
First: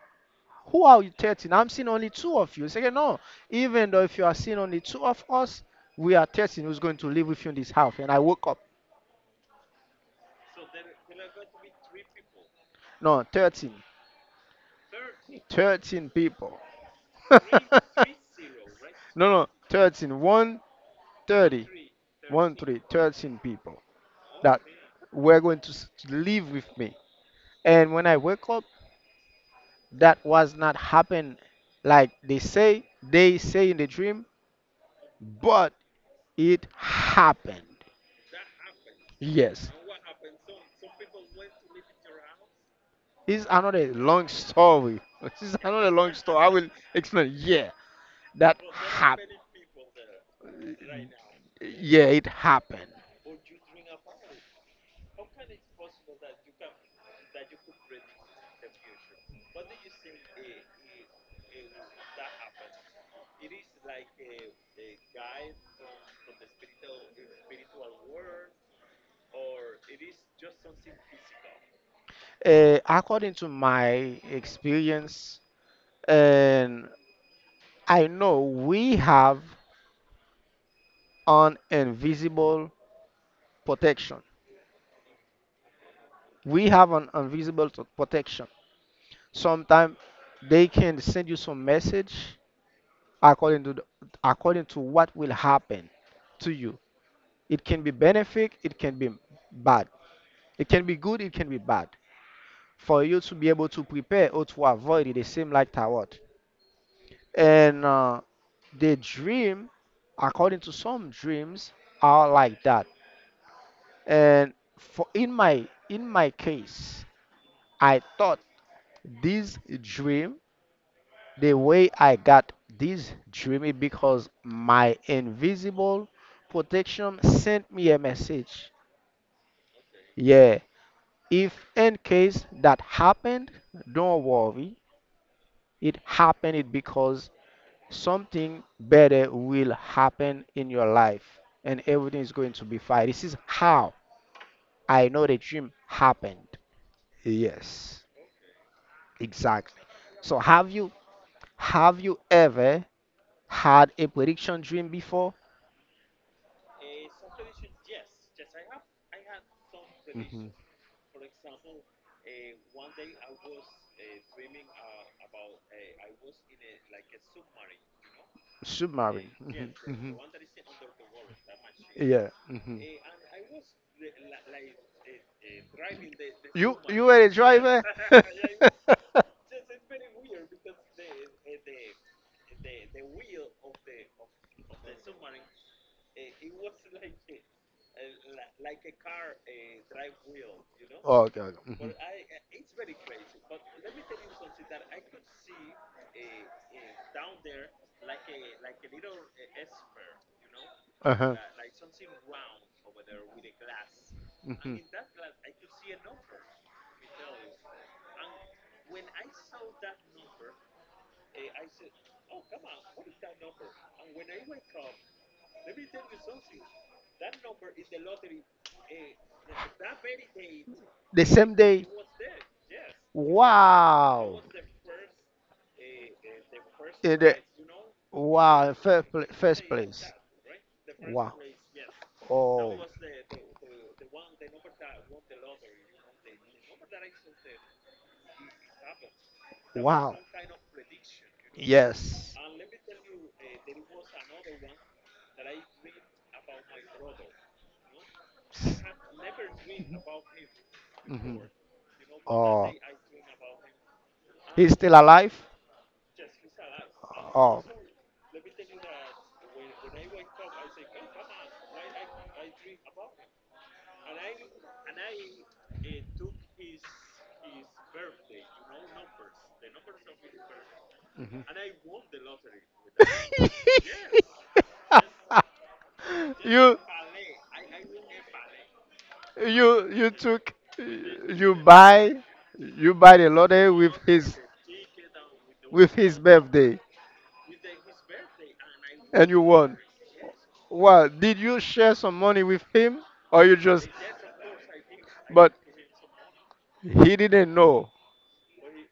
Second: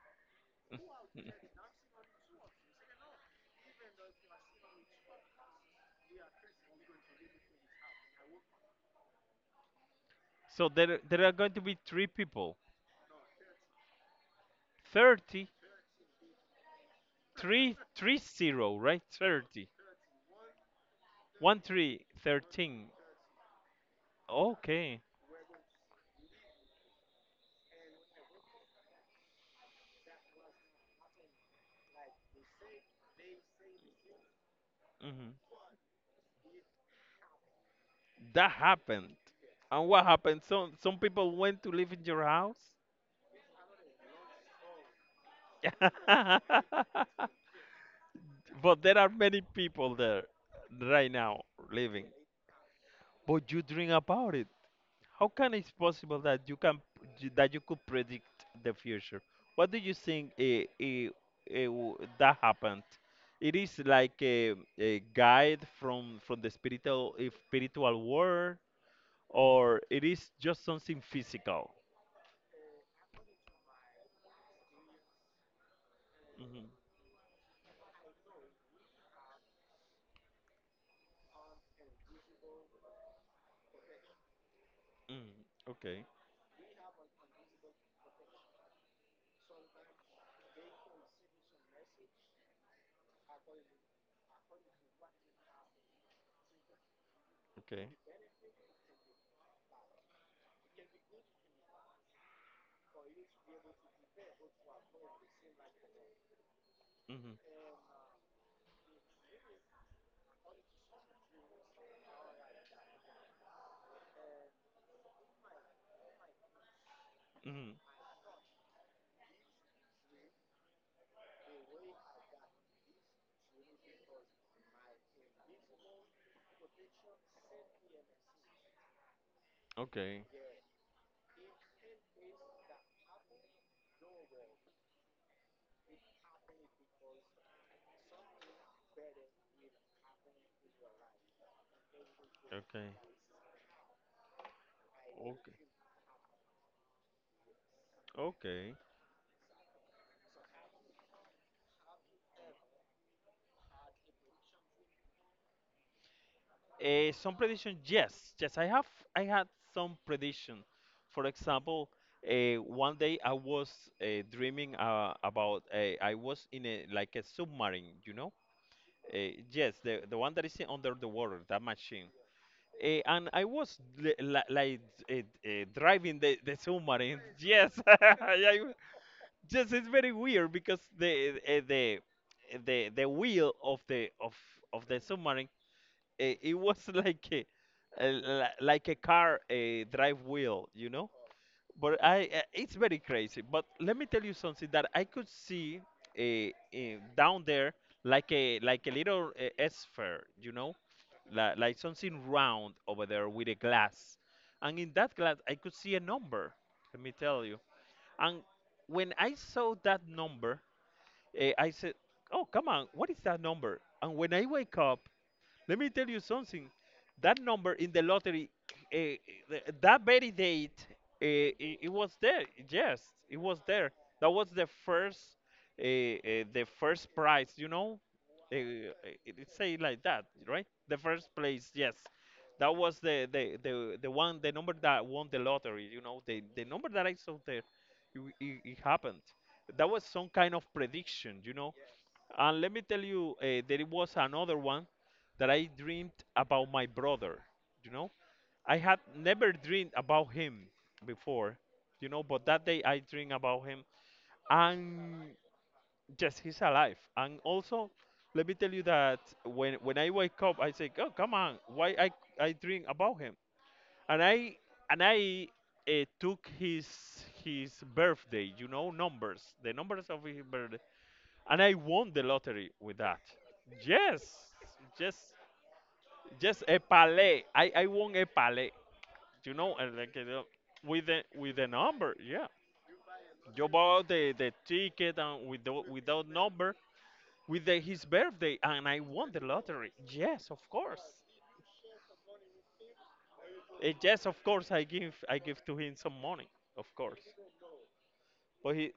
A: who are you thirteen? I'm seeing only two of you. She get, no. Even though if you are seeing only two of us, we are thirteen who's going to live with you in this house. And I woke up.
B: So there there are going to be three people.
A: No, thirteen.
B: Thirty,
A: thirteen people.
B: three three zero, right?
A: No, no,
B: thirty.
A: thirteen.
B: 1
A: one hundred thirty.
B: 3
A: one three.
B: thirteen.
A: thirteen people that
B: Okay.
A: were going to, s- to live with me. And when I wake up, that was not happen like they say, they say in the dream,
B: Hmm.
A: but it happened.
B: That happened.
A: Yes.
B: And what happened? Some some people went to live in your house?
A: It's another long story. This is another long story. I will explain. Yeah, that
B: But there are
A: happened.
B: many people there right now
A: Yeah,
B: living.
A: it happened.
B: But you dream about it. How can it's possible that you can that you could predict the future? What do you think, eh, eh, eh, w- that happened? It is like, a, a guide from from the spiritual, eh, spiritual world, or it is just something physical.
A: Uh, according to my experience,
B: Hmm.
A: and I know we have an invisible protection.
B: Hmm. Okay.
A: We have an invisible t- protection. Sometimes they can send you some message according to the, according to what will happen to you. It can
B: Okay.
A: be benefit, it can be bad. It can be good, it can be bad. For you to be able to prepare or to avoid it, it seems like tarot.
B: Hmm.
A: And uh, the dream, according to some dreams, are like that. And for in my in my case,
B: Hmm.
A: I thought this dream, the way I got this dream is because my invisible protection sent me a message.
B: Okay.
A: Yeah, if in case that happened, don't worry, it happened because something better will happen in your life and everything is going to be
B: Okay.
A: fine. This is how I know the
B: Okay.
A: dream happened. Yes,
B: Okay.
A: exactly. So have you have you ever had a prediction dream before?
B: Uh, some prediction, yes, yes. I have, I had some
A: Hmm.
B: prediction. For example, uh, one day I was, uh, dreaming, uh, about, uh, I was in a like a submarine, you know.
A: Submarine.
B: Uh, yes,
A: Mhm,
B: the
A: mhm.
B: the one that is under the water, that machine.
A: Yeah. Mhm.
B: Uh, and I was li- li- like, uh, uh, driving the, the
A: You you
B: submarine.
A: were a
B: Yes,
A: driver? Okay.
B: I- yes, it's very weird because the, uh, the the the wheel of the of of the submarine it, it was like, a, a li- like a car a drive wheel, you know.
A: Okay.
B: But I, uh, it's very crazy.
A: Mhm.
B: But let me tell you something that I could see, uh, uh, down there like a like a little, uh, sphere, you know,
A: Uh huh.
B: like, like something round over there with a glass, and in that glass I could see a number. Let me tell you. And when I saw that number, uh, I said, "Oh, come on, what is that number?" And when I wake up, let me tell you something. That number in the lottery, uh, that very date, uh,
A: The same
B: it, it
A: day.
B: was there. Yes, it was there. That
A: Wow.
B: was the first, uh, uh, the first prize. You know, uh,
A: Wow, it first pla-
B: it it
A: first.
B: say like that, right? The first place.
A: That.
B: Yes, that
A: Oh.
B: was the the the, the one, the number that won the lottery. You know, the the number that I saw there, it, it, it happened. That was
A: Wow.
B: some kind of prediction. You know,
A: Yes.
B: and let me tell you, uh, there was another one that I dreamed about my brother. You know, I had never dreamed about him
A: Hmm.
B: before. You know, but that
A: Oh,
B: day I dreamed about him,
A: he's still
B: and
A: alive?
B: yes, he's alive. And
A: Oh.
B: also, let me tell you that when when I wake up, I say, "Oh, come on, why I I dream about him?" And I and I, uh, took his his birthday. You know, numbers, the numbers of his birthday, and I won the lottery with that. Yes, just just a
A: you
B: palais. I, I won a palais, you
A: you
B: know, and
A: you
B: like you
A: took,
B: with the
A: you
B: with the number.
A: buy,
B: Yeah,
A: you buy the
B: you
A: lottery with
B: bought the,
A: his
B: the ticket and with the,
A: with his
B: without number
A: birthday.
B: with the, his birthday, and I won
A: And
B: the
A: you won.
B: lottery. Yes, of course.
A: Well, did you share some money with him, or you
B: Eh,
A: just?
B: yes, of course. I give I
A: But
B: give to him some money, of
A: he
B: course.
A: didn't know.
B: But he,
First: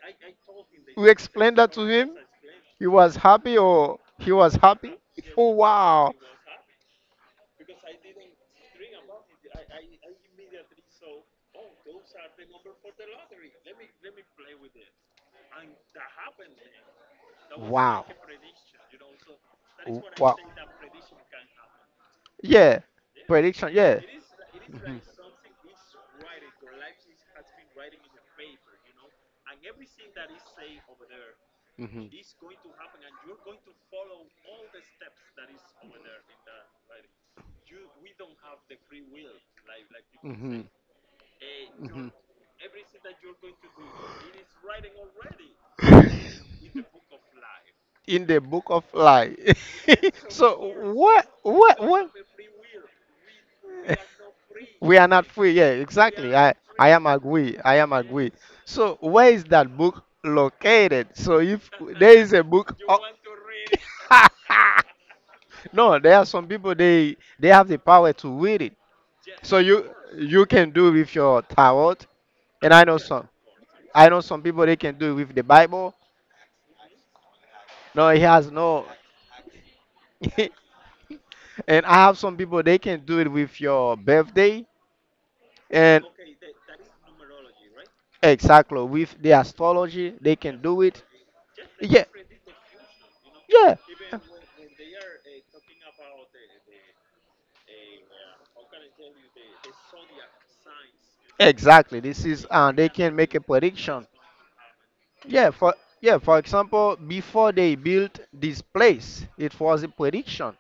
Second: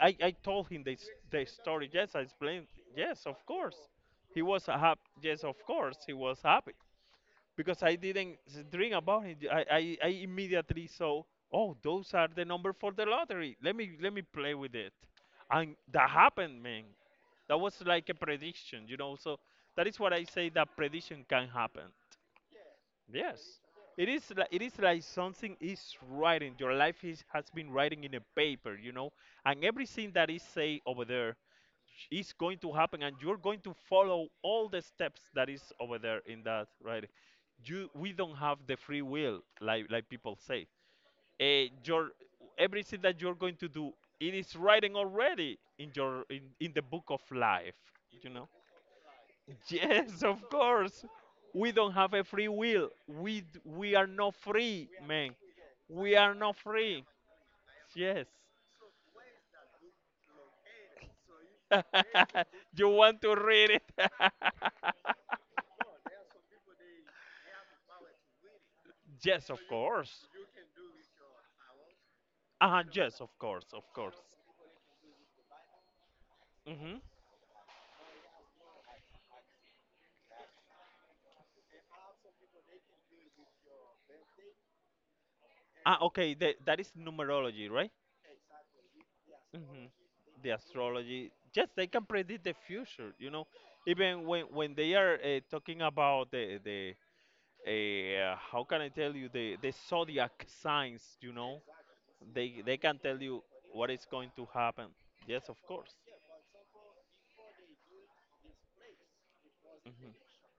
B: I, I told him the
A: You
B: the
A: explained that to
B: story. Yes,
A: him.
B: I explained.
A: He was
B: Yes, of
A: happy,
B: course.
A: or he
B: He
A: was
B: was
A: happy?
B: happy. Yes,
A: Oh,
B: of course, he
A: wow!
B: was happy. Because I didn't s- dream about it. I, I, I immediately saw, oh, those are the number for the lottery. Let me let me play with it, and that happened, man. That was
A: Wow!
B: like a prediction, you know. So that is what I
A: Wow!
B: say that prediction can happen.
A: Yeah,
B: Yes.
A: prediction. Yeah.
B: It is like it is
A: Mhm.
B: like something is writing. Your life is has been writing in a paper, you know, and everything that is say over there is going to happen, and you're going to follow all the steps that is over there in that writing. You we don't have the free will, like like people say. Uh, your everything that you're going to do, it is writing already in your in,
A: Mhm.
B: in the book of life,
A: In
B: you
A: the
B: know.
A: book of life.
B: Yes, of
A: So
B: course.
A: what?
B: We
A: What?
B: don't
A: What?
B: have a free will. We d- we are not free,
A: We are not
B: man.
A: free. Yeah,
B: We are
A: exactly. I
B: not
A: I
B: free.
A: am agree. I am
B: Yes.
A: agree. So where is that book located? So if there is a book,
B: You want to read it?
A: no, there are some people they they have the power to read it.
B: Yes,
A: So
B: of
A: you
B: course.
A: you can do with your tarot, and
B: Uh,
A: I know
B: yes,
A: some
B: of course, of
A: I
B: course.
A: know some people they can do it with the Bible.
B: Hmm.
A: No, he has no. And I have some people they can do it with your birthday.
B: Ah,
A: And
B: okay. The, that is numerology, right?
A: exactly with the
B: Hmm.
A: astrology, they
B: The
A: can do it.
B: astrology. Yes, they
A: Yeah,
B: can predict the future. You know,
A: yeah.
B: even when when they are, uh, talking about the the Eh, uh, how can I tell you the the zodiac signs? You know,
A: Exactly. This is
B: they
A: uh,
B: they
A: they
B: can
A: can
B: tell
A: make a
B: you what is
A: prediction.
B: going to happen. Yes,
A: Yeah,
B: of
A: for
B: course.
A: yeah, for example, before they built this place, it was a
B: Hmm.
A: prediction.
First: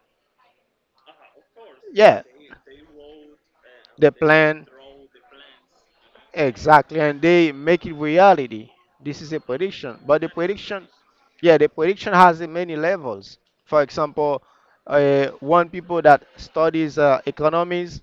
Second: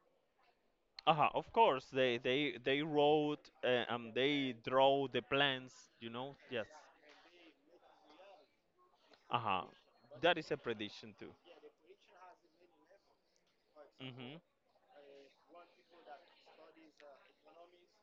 B: Uh-huh, of course, they
A: Yeah.
B: they they wrote, uh,
A: The
B: and they
A: plan,
B: draw the plans. You know, yes.
A: exactly, and they make it reality. This is a
B: Uh-huh.
A: prediction, but the
B: That is a
A: prediction,
B: prediction too.
A: yeah, the prediction has a many levels. For example,
B: Mm-hmm.
A: uh, one people that studies uh, economics,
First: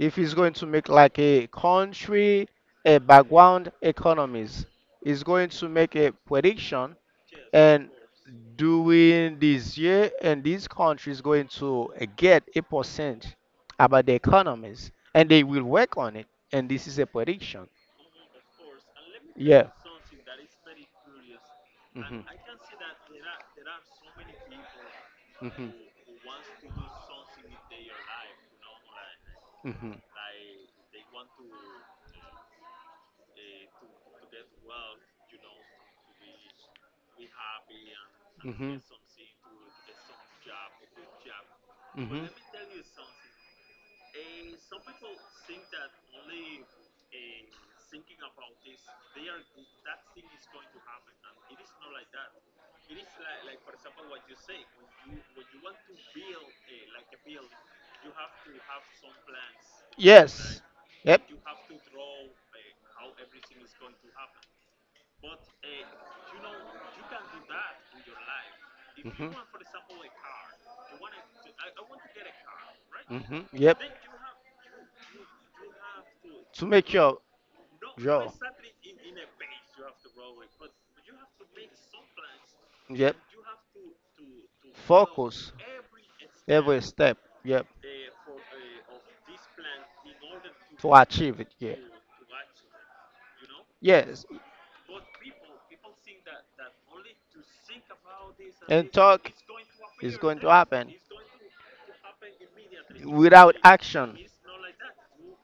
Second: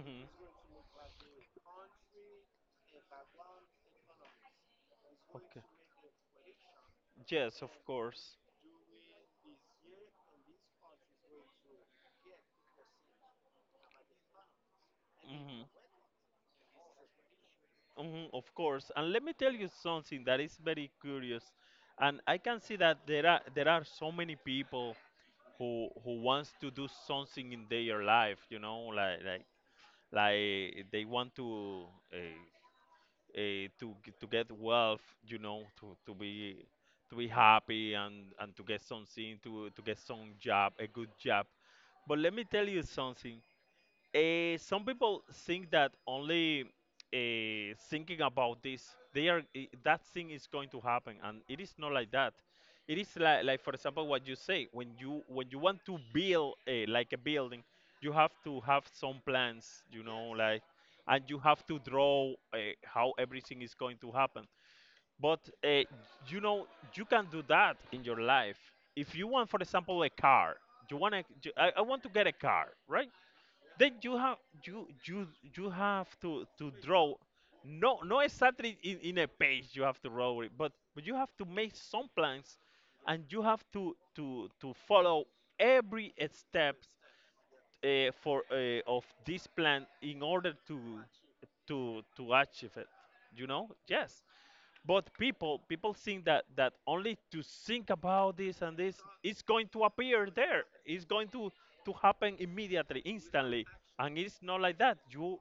A: if he's going to make like a country, a background economies, he's going
B: Okay.
A: to make a prediction.
B: Yes, of
A: And
B: course.
A: during this year and these countries going to uh, get a percent about the economies and they will
B: Mm-hmm.
A: work on it, and this is a prediction.
B: Mm-hmm, of course. And let me tell you
A: Yeah.
B: something that is very curious. And
A: Mhm.
B: I can see that there are there are so many people
A: Mhm.
B: who who wants to do something in their life, you know, like like
A: Hmm. Hmm. Hmm.
B: like they want to, uh, uh, to g- to get wealth, you know, to to be to be happy, and and to get something to to get some job, a good job, but let me tell you something, uh, some people think that only, uh, thinking about this, they are, i- that thing is going to happen, and it is not like that. It is like, like for example, what you say when you when you want to build, uh, like a building, you have to have some plans, you know,
A: Yes.
B: like,
A: Yep.
B: and you have to draw, uh, how everything is going to happen. But, uh, you know, you can do that in your life. If
A: Mhm.
B: you want, for example, a car, you want to, I, I want to get a car, right?
A: Hmm.
B: Then you have you you you have to
A: to To
B: to
A: make
B: draw,
A: your.
B: no no
A: Yo.
B: exactly in, in a page you have to draw it, but but you have to make some plans, and you have to to to follow every step
A: Step. Yep.
B: uh, for uh, of this plan in order to to to achieve it, you know.
A: Yes.
B: Yes, but people people think that that only to think about this and
A: And
B: this
A: talk
B: is going to
A: is
B: appear
A: going to
B: there,
A: happen
B: it's going to to happen immediately,
A: without
B: instantly,
A: action.
B: and it's not like that. You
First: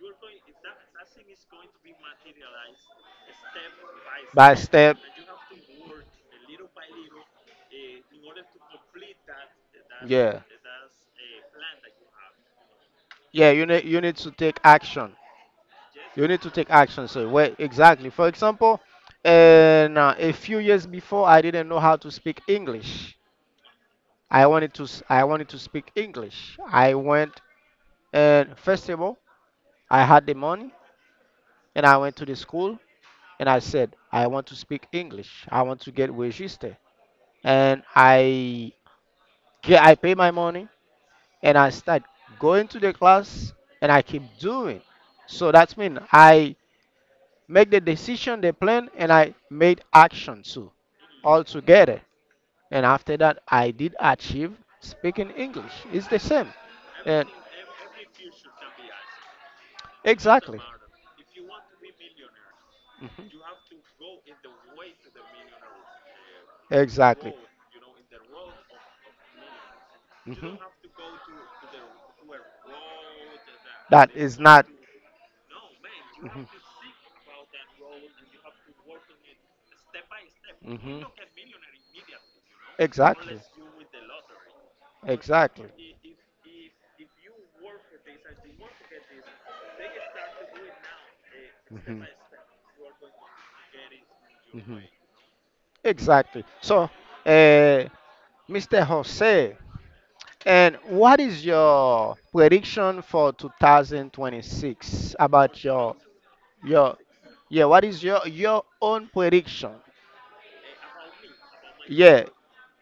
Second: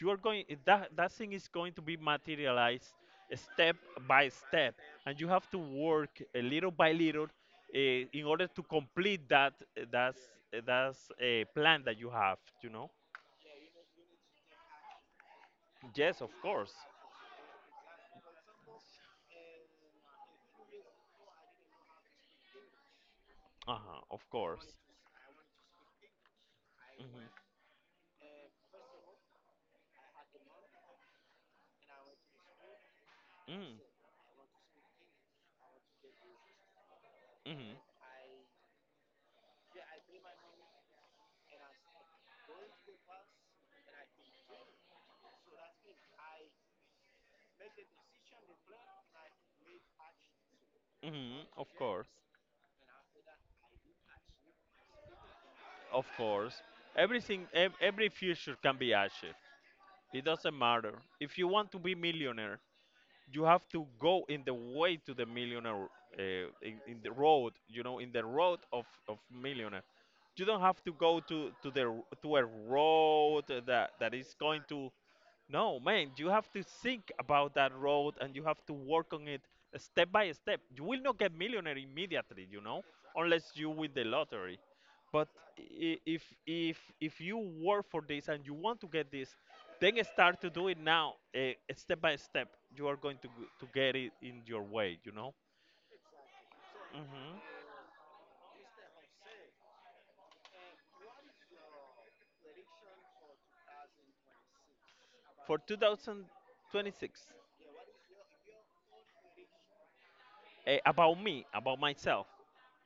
B: you are going, that that thing is going to be materialized step by
A: By
B: step,
A: step.
B: and you have to work a little by little uh, in order to complete that, eh, that's
A: Yeah.
B: eh, that's a plan that you have, you know.
A: Yeah, you need you need to take action.
B: Yes,
A: You
B: of
A: need to take
B: course.
A: action. So where exactly? For example, and uh, a few years before, I didn't know how to speak English.
B: Uh-huh, of
A: I
B: course.
A: wanted to s- I wanted to speak English. I went,
B: Mhm.
A: and first of all, I had the money and I went to the school and I
B: Mm.
A: said I want to speak English. I want to get registered.
B: Mhm.
A: And I get, I pay my money and I start going to the class and I keep doing. So that's mean I make the decision, the plan, and I made action too, all
B: Mhm. Of
A: together.
B: course.
A: And after that I did achieve speaking English.
B: Of
A: It's the same.
B: course.
A: And
B: Everything ev- every future can be achieved. It doesn't
A: exactly.
B: matter. If you want to be millionaire,
A: Mhm.
B: you have to go in the way to the millionaire uh, in, in the
A: Exactly.
B: road, you know, in the road of, of millionaire. You
A: Mhm.
B: don't have to go to, to the to a road that that
A: That
B: is
A: is
B: going
A: not.
B: to no, man, you
A: Mhm.
B: have to think about that road and you have to work on it step by step. You will not get millionaire immediately, you know,
A: Exactly.
B: unless you win the lottery. But
A: Exactly.
B: i- if if if you work for this and you want to get this, then start to do it now, uh, step by step. You are going to g- to get it in your
A: Hmm.
B: way, you know.
A: Exactly. So,
B: Hmm.
A: uh, mister Jose, and what is your prediction for two thousand twenty-six
B: For
A: about your your
B: two thousand twenty-six,
A: yeah? What is your your own prediction?
B: uh, about me, about myself.
A: Yeah.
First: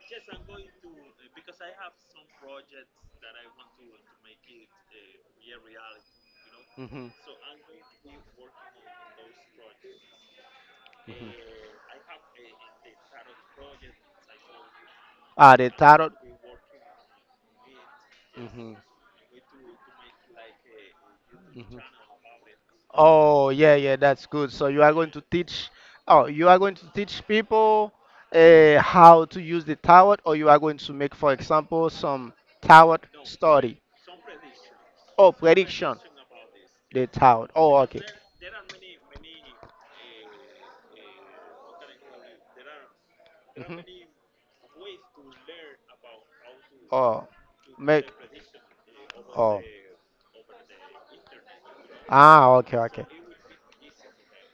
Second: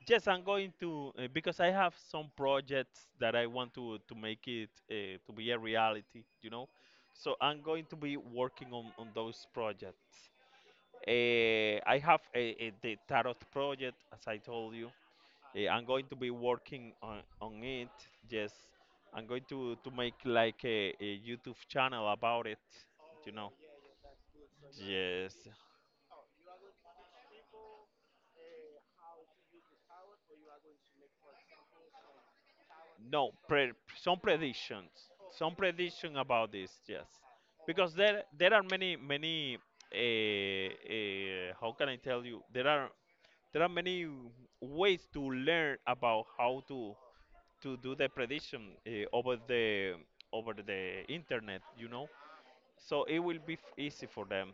B: Yes, I'm going to uh, because I have some projects that I want to to make it, uh, to be a reality, you know.
A: Mhm.
B: So I'm going to be working on on those projects.
A: Mhm.
B: Uh, I have a, a, the tarot project, as I told you.
A: Uh,
B: Eh,
A: the
B: I'm going
A: title.
B: to be working on, on it. Yes,
A: Mhm.
B: I'm going to, to make like a, a YouTube
A: Mhm.
B: channel about it, you
A: Oh,
B: know.
A: yeah, yeah, that's good. So you are going to
B: Yes.
A: teach. Oh, you are going to teach people uh, how to use the tarot, or you are going to make, for example, some tarot
B: No, pre
A: study.
B: some predictions.
A: Oh,
B: Some
A: prediction.
B: prediction about this, yes.
A: The tarot. Oh,
B: Because
A: okay.
B: there there are many many uh, uh, how can I tell you? There are there are
A: Mhm.
B: many ways to learn about how to
A: Oh,
B: to do the
A: make.
B: prediction uh, over
A: Oh.
B: the over the internet, you know.
A: Ah, okay,
B: So
A: okay,
B: it will be f- easy for them.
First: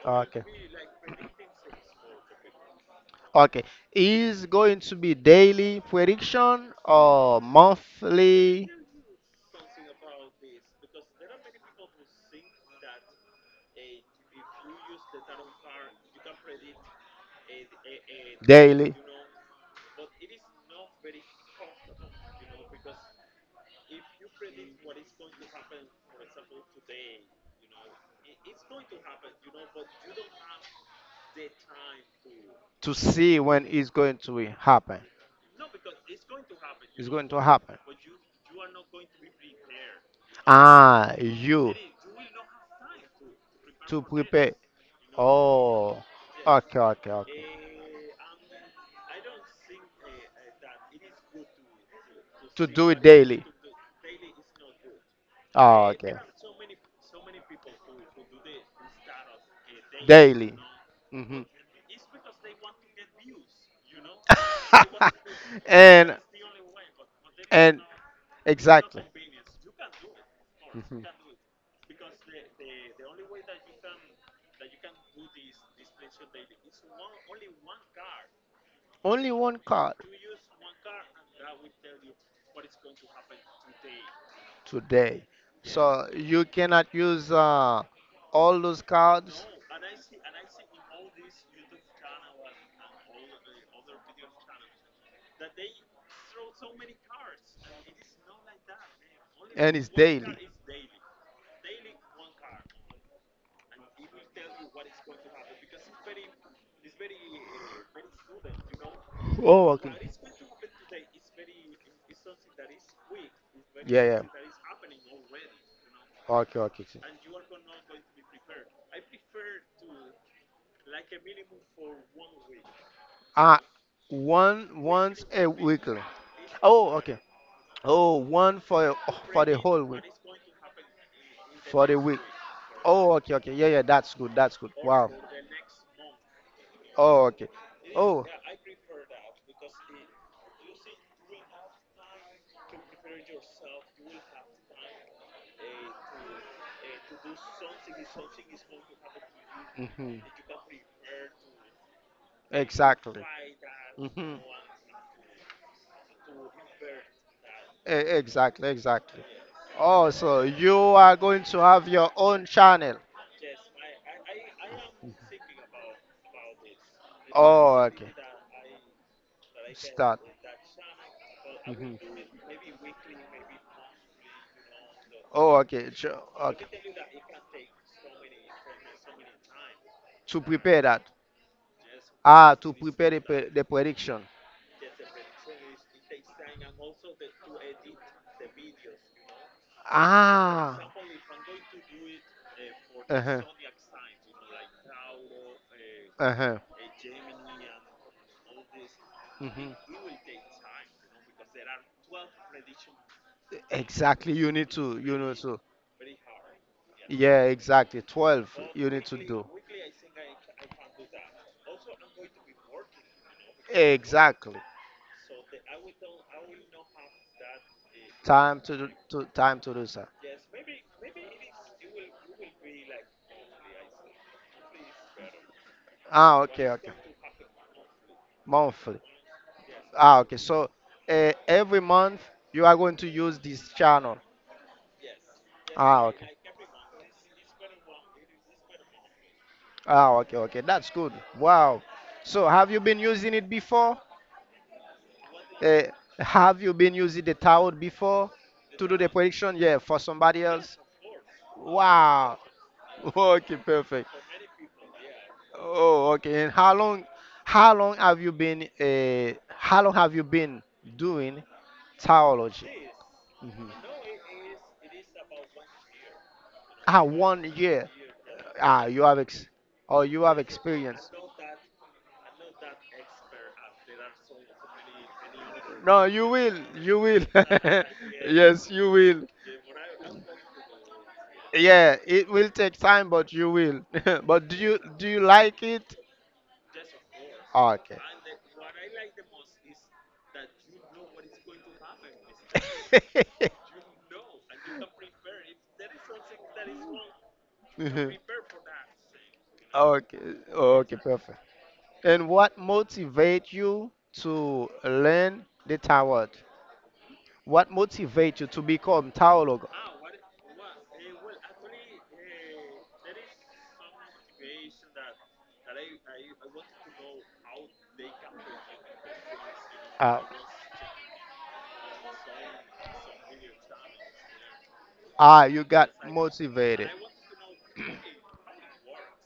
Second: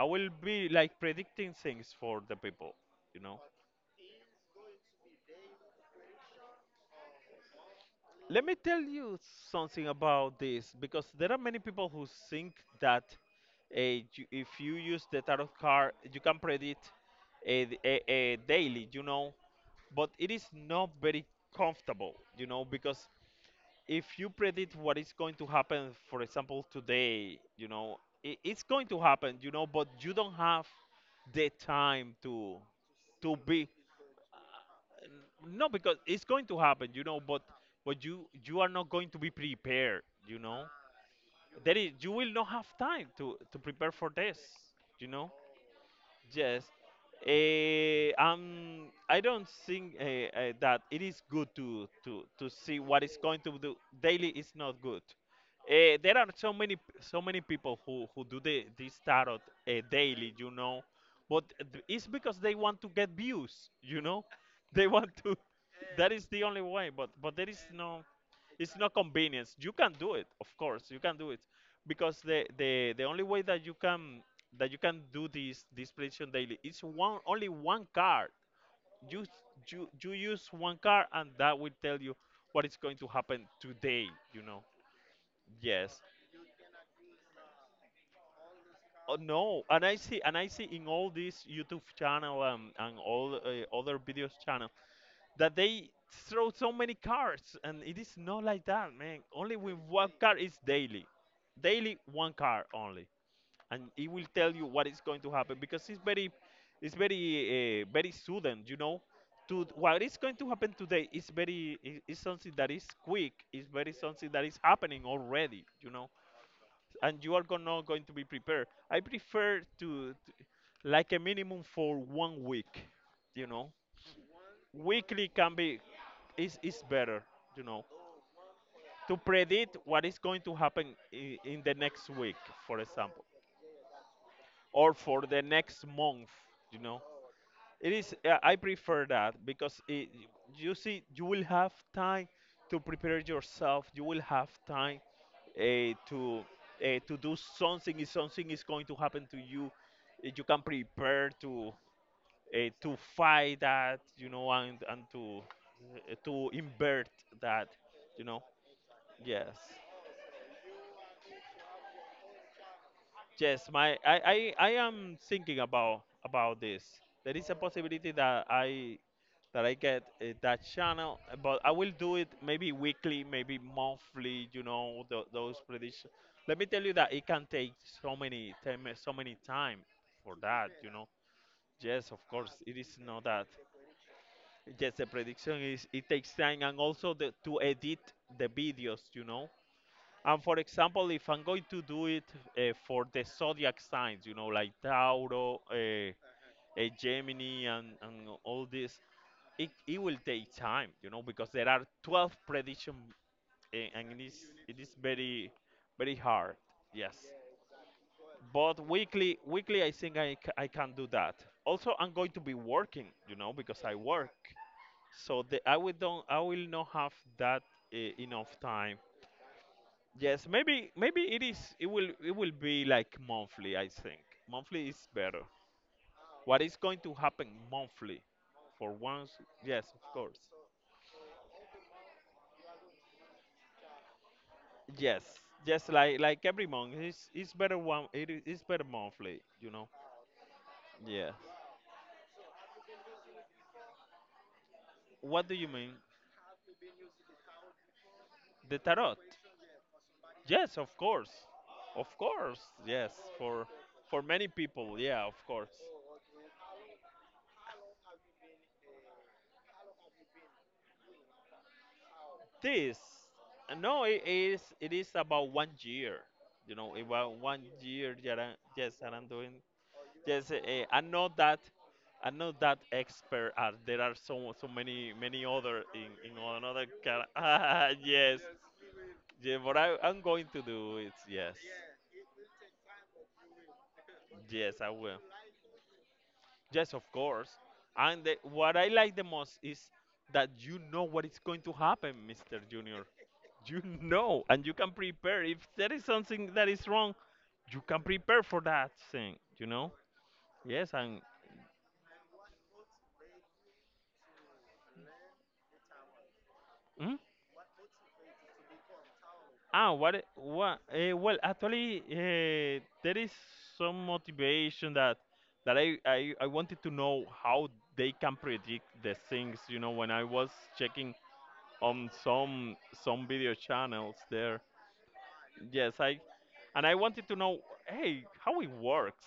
B: I will
A: okay.
B: be like predicting things for the people, you know.
A: Okay, is going to be daily prediction or
B: Let me
A: monthly?
B: tell you something about this because there are many people who think that uh, you, if you use the tarot card, you can predict uh, th- uh, uh, daily,
A: Daily
B: you know. But it is not very comfortable, you know, because if you predict what is going to happen, for example, today, you know, it, it's going to happen, you know, but you don't have the time to
A: to
B: to
A: see when
B: be
A: it's going to happen.
B: no, because it's going to happen, you
A: It's
B: know,
A: going
B: but
A: to happen.
B: but you you are not going to be prepared, you know.
A: Ah, you
B: There is you will not have time to to prepare
A: to
B: for this,
A: prepare.
B: you know.
A: Oh,
B: Yes.
A: okay, okay, okay.
B: Eh, um, I don't think uh, uh, that it is good to, to, to
A: To
B: see
A: do it
B: what is going
A: daily.
B: to do daily is not good.
A: Oh,
B: Uh,
A: okay.
B: there are so many so many people who, who do the, this tarot, uh, daily, you
A: Daily.
B: know,
A: Hmm.
B: but th- it's because they want to get views, you know, they want to. That
A: and
B: is the only way, but but there is
A: and
B: no. It's not
A: exactly.
B: convenience. You can do it, of course, you can do it, because the the the only way that you can that you can do this this prediction daily is one only one card. You
A: Only one
B: you
A: card
B: you use one card and that will tell you what is going to happen today. You know.
A: today. Yeah.
B: Yes.
A: So you cannot use uh, all those
B: Oh,
A: cards.
B: no. And I see and I see in all these YouTube channel, um, and all uh, other videos channel that they throw so many cars, and it is not like that, man. Only
A: And
B: with
A: it's
B: one car
A: daily.
B: is daily, daily one car only, and it will tell you what is going to happen because it's very, it's very, uh, very sudden, you know. To
A: Oh, okay.
B: what is going to happen today is very i- is something that is quick. Is very
A: Yeah, yeah.
B: something that is happening already, you know,
A: Okay, okay,
B: and you are go- not going to be prepared. I
A: okay.
B: prefer to, to like a minimum for one week, you
A: Uh,
B: know.
A: one Once
B: Weekly
A: a
B: can be
A: weekly.
B: is is
A: Oh, okay.
B: better, you know,
A: Oh, one for
B: to
A: oh, for the
B: predict
A: whole week,
B: what is going to happen in, in the
A: for the
B: next
A: week.
B: week, for
A: Oh,
B: example,
A: okay, okay. Yeah, yeah. That's good. That's good.
B: or
A: Wow.
B: for the next month, you know.
A: Oh, okay.
B: It is,
A: Oh.
B: uh, I prefer that because it, you see, you will have time to prepare yourself. You will have time uh, to uh, to do something if something is going to happen to you.
A: hmm
B: eh, You can prepare to uh, to
A: Exactly.
B: fight that, you
A: hmm
B: know, and and to eh, to invert that, you know.
A: Exactly. Exactly.
B: Yes,
A: Oh, so you are going to have your own channel.
B: yes. My I I, I am thinking about about this. There is a
A: Oh,
B: possibility
A: okay.
B: that I that I get
A: Start.
B: uh, that channel, but I will
A: Mhm.
B: do it maybe weekly, maybe monthly. You know, tho- those
A: Oh, okay.
B: predictions.
A: Sure,
B: Let me
A: okay.
B: tell you that it can take so many time, so many time for
A: To
B: that.
A: prepare
B: You
A: that.
B: know. Yes, of course,
A: Ah, to
B: it is
A: prepare the,
B: not that.
A: pre- the prediction.
B: Yes, the prediction is it takes time and also the, to edit the videos, you know. And for
A: Ah.
B: example, if I'm going to do it uh, for the
A: Uh-huh.
B: zodiac signs, you know, like Tauro, uh, uh,
A: Uh-huh.
B: Gemini, and, and all this, it,
A: Mhm.
B: it will take time, you know, because there are twelve prediction, uh, and it
A: Exactly.
B: is,
A: You need
B: it is
A: to. You know.
B: very,
A: So.
B: very hard. Yes.
A: Yeah, exactly. twelve
B: But
A: you need to
B: weekly,
A: do.
B: weekly, I think I, c- I can do that. Also, I'm going to be working, you know, because I work.
A: Exactly.
B: So the, I will don't I will not have that, uh, enough
A: Time to do,
B: time.
A: to time to do that.
B: Yes, maybe maybe it is it will it will be like monthly, I think. Monthly is better.
A: Ah,
B: What
A: okay,
B: is
A: okay.
B: going to happen monthly for
A: Monthly.
B: once? Yes, of
A: Ah, okay.
B: course.
A: So uh, every month you are going to use this channel.
B: Yes. Yes,
A: Ah,
B: like
A: okay.
B: like every month it's it's better one it is it's better monthly, you know.
A: Ah, okay, okay. That's good.
B: Yes.
A: Wow. So have you been using it before?
B: What do you
A: Uh,
B: mean?
A: have you been using the tower before
B: The
A: to do the
B: tarot?
A: prediction? Yeah, for somebody
B: Yes,
A: else.
B: of course. Of
A: Wow.
B: course. Yes,
A: Okay,
B: for
A: perfect.
B: for many people. Yeah, of course.
A: Oh, okay. And how long how long have you been uh how long have you been doing theology?
B: This,
A: Mhm.
B: no, it is it is about one year. You know,
A: Ah,
B: about
A: one
B: one
A: year.
B: year. that I-
A: Ah,
B: Yes,
A: you
B: that
A: have
B: I'm
A: ex
B: doing.
A: oh you have
B: Yes, eh, I
A: experience.
B: know that. I'm not that expert as there are so so many many other
A: No,
B: in
A: you
B: in
A: will.
B: another
A: You
B: car.
A: will.
B: Ah, yes,
A: Yes, you will.
B: yeah, but I I'm going to do it. Yes,
A: Yeah, it will take time, but you will. But do
B: yes,
A: you
B: I
A: do
B: will.
A: you like it?
B: Yes, of course.
A: Okay.
B: And the, what I like the most is that you know what is going to happen, mister Junior. You know, and you can prepare. If there is something that is wrong, you can prepare for that thing. You know?
A: Okay,
B: Yes,
A: okay,
B: and
A: perfect. And what motivates you to learn the tarot?
B: hmm?
A: What motivates you to become tarot?
B: ah, what? i- What? Uh, well, actually, uh, there is some motivation that that I, I I wanted to know how they can predict the things. You know, when
A: Uh,
B: I was checking on some some video channels there.
A: ah, you got
B: Yes, I and
A: motivated.
B: I wanted to know, hey, how it works.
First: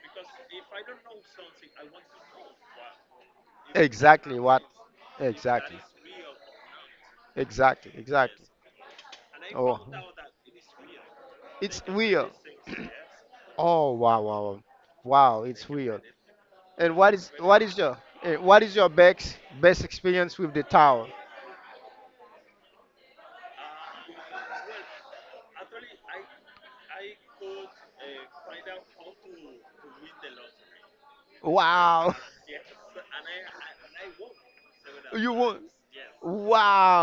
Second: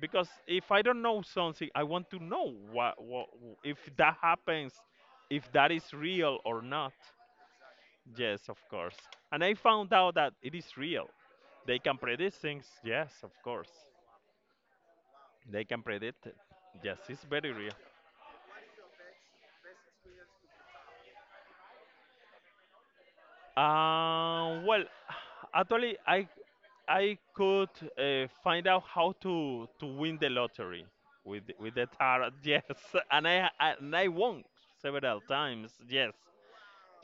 B: Because if I don't know something, I want to know what, what if that
A: Exactly what?
B: happens, if that
A: Exactly.
B: is real or not.
A: Exactly. Exactly.
B: Yes, of course. And I
A: Oh.
B: found out that it is real. They
A: It's
B: can
A: weird.
B: predict things. Yes, of course.
A: Oh, wow, wow, wow. Wow,
B: They
A: it's
B: can
A: weird.
B: predict it. Yes,
A: And what
B: it's
A: is
B: very
A: what
B: real.
A: is your eh, what is your best best experience with the tower?
B: Uh, well, actually, I I could uh, find out how to to win the lottery with with the
A: Wow.
B: tarot. Yes, and I and I won several
A: You won.
B: times. Yes,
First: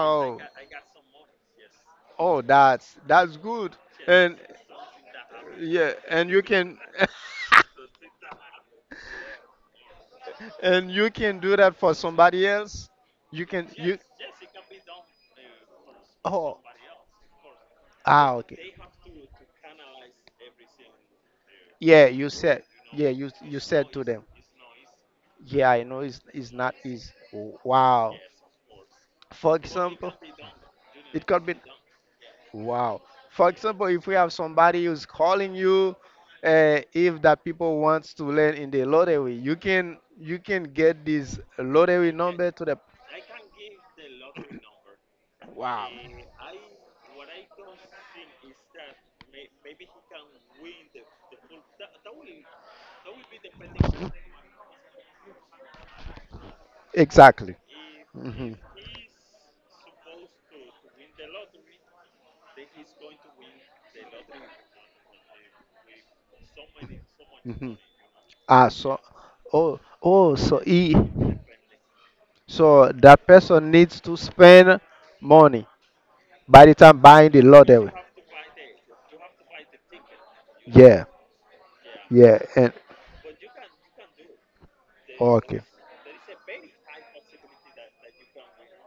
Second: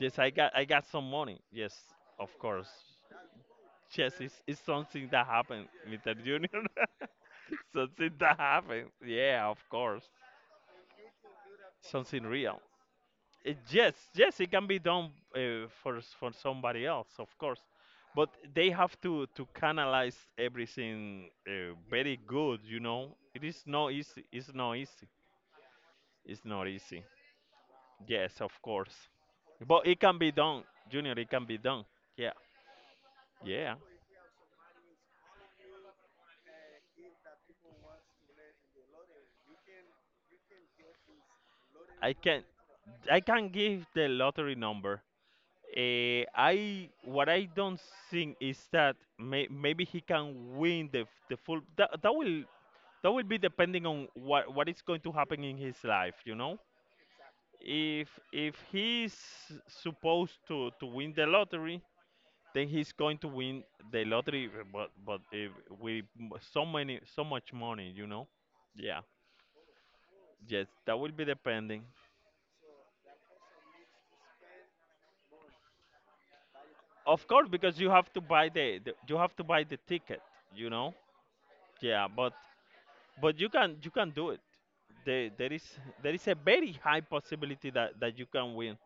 B: yes, I got I got some money. Yes, of
A: Oh,
B: course.
A: that's that's good.
B: Chess is,
A: And
B: is something that happened,
A: yeah,
B: mister
A: and you
B: Junior.
A: can
B: Something that happened. Yeah, of course.
A: and you can do that for
B: Something
A: somebody
B: real.
A: else. You
B: It,
A: can
B: yes,
A: you.
B: yes, it can be done uh, for s- for
A: Oh.
B: somebody else, of course. But
A: Ah,
B: they
A: okay.
B: have to to canalize everything, uh,
A: Yeah,
B: very
A: you
B: good,
A: said.
B: you
A: Yeah,
B: know.
A: you
B: It
A: you
B: is
A: said
B: not
A: to them.
B: easy. It's not easy.
A: Yeah, I know it's
B: It's
A: it's
B: not
A: not
B: easy.
A: easy. Wow.
B: Yes, of course.
A: For
B: But it
A: example,
B: can be done, Junior.
A: it
B: It can
A: could be
B: be done. Yeah.
A: wow. For
B: Yeah.
A: example, if we have somebody who's calling you, uh, if that people wants to learn in the lottery, you can you can get this lottery
B: I can
A: number to the
B: I can give the lottery number.
A: wow.
B: Eh, I what I don't think is that may, maybe he can win the the full that, that will that will be depending on what what is going to happen in his life, you know?
A: Exactly.
B: If if
A: Mhm.
B: he's supposed to to win the lottery, then he's going to win the lottery, but but if with m- so many so much
A: Mhm.
B: money, you know.
A: Ah, so,
B: Yeah.
A: oh, oh, so
B: Yes,
A: he,
B: that will be depending.
A: so that person needs to spend money by the time
B: Of
A: buying the
B: course, because
A: lottery.
B: you have to buy the, the you have to buy the ticket, you know.
A: Yeah,
B: Yeah, but
A: yeah, and
B: but you can you can do it. There there
A: okay.
B: is there is a very high possibility that that you can win.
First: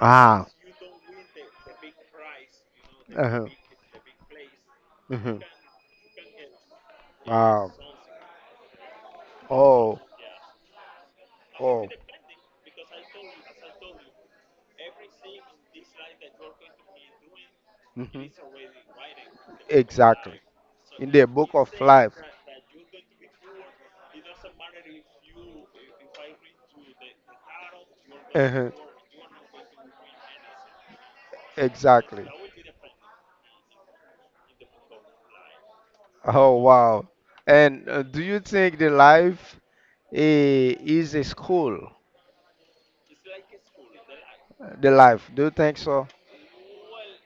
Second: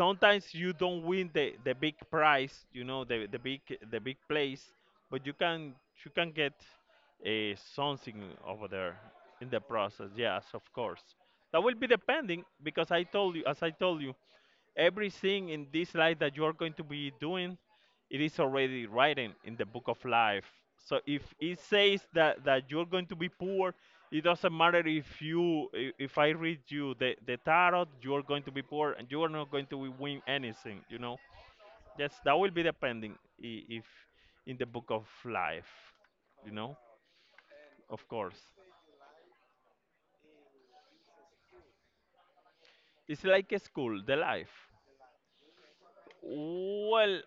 A: Ah,
B: you don't win the the big prize, you know, the the
A: uh-huh,
B: big, the big place, but you
A: uh-huh.
B: can, you can get uh,
A: Wow.
B: something over there in the
A: Oh,
B: process. Yes, of course, that will
A: oh.
B: be depending because I told you, as I told you, everything in this life that you are going to be doing,
A: hmm
B: it is already written in the book of
A: Exactly.
B: life. So
A: In
B: if
A: the book
B: it
A: of
B: says
A: life.
B: that, that you're going to be poor, it doesn't matter if you i- if I read you the, the tarot, you're going to be
A: Uh-huh.
B: poor and you are not going to win anything, you know? Yes,
A: Exactly.
B: that will be depending i- if in the book of life, you
A: Oh,
B: know?
A: wow. And uh,
B: Of
A: do you
B: course.
A: think the life eh, is a school?
B: It's like a school, the life.
A: The life, do you think so?
B: Well,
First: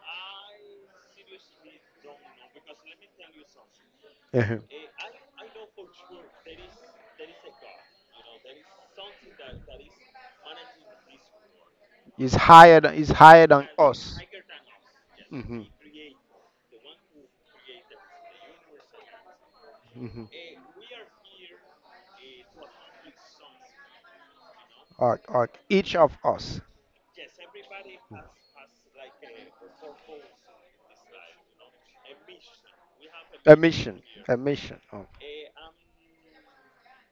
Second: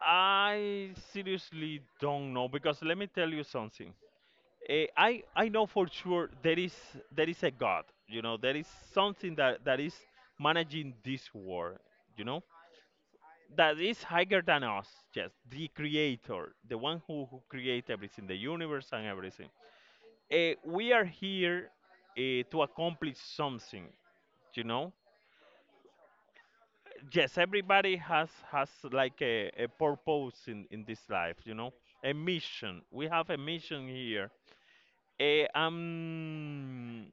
B: I seriously don't know because let me tell you something.
A: Uh-huh.
B: Eh, I I know for sure there is there is a God. You know there is something that that is managing this world. You
A: It's
B: know
A: higher than, it's higher than
B: that is
A: us.
B: higher than us. Yes,
A: Hmm.
B: the Creator, the one who who create everything, the universe and everything.
A: Mhm.
B: Eh, we are here eh, to accomplish something. You know,
A: Or, or each of us.
B: yes, everybody has has like a, a purpose in in this life, you know, a mission. We have a
A: A
B: mission
A: mission.
B: here.
A: A mission. Oh.
B: Eh, um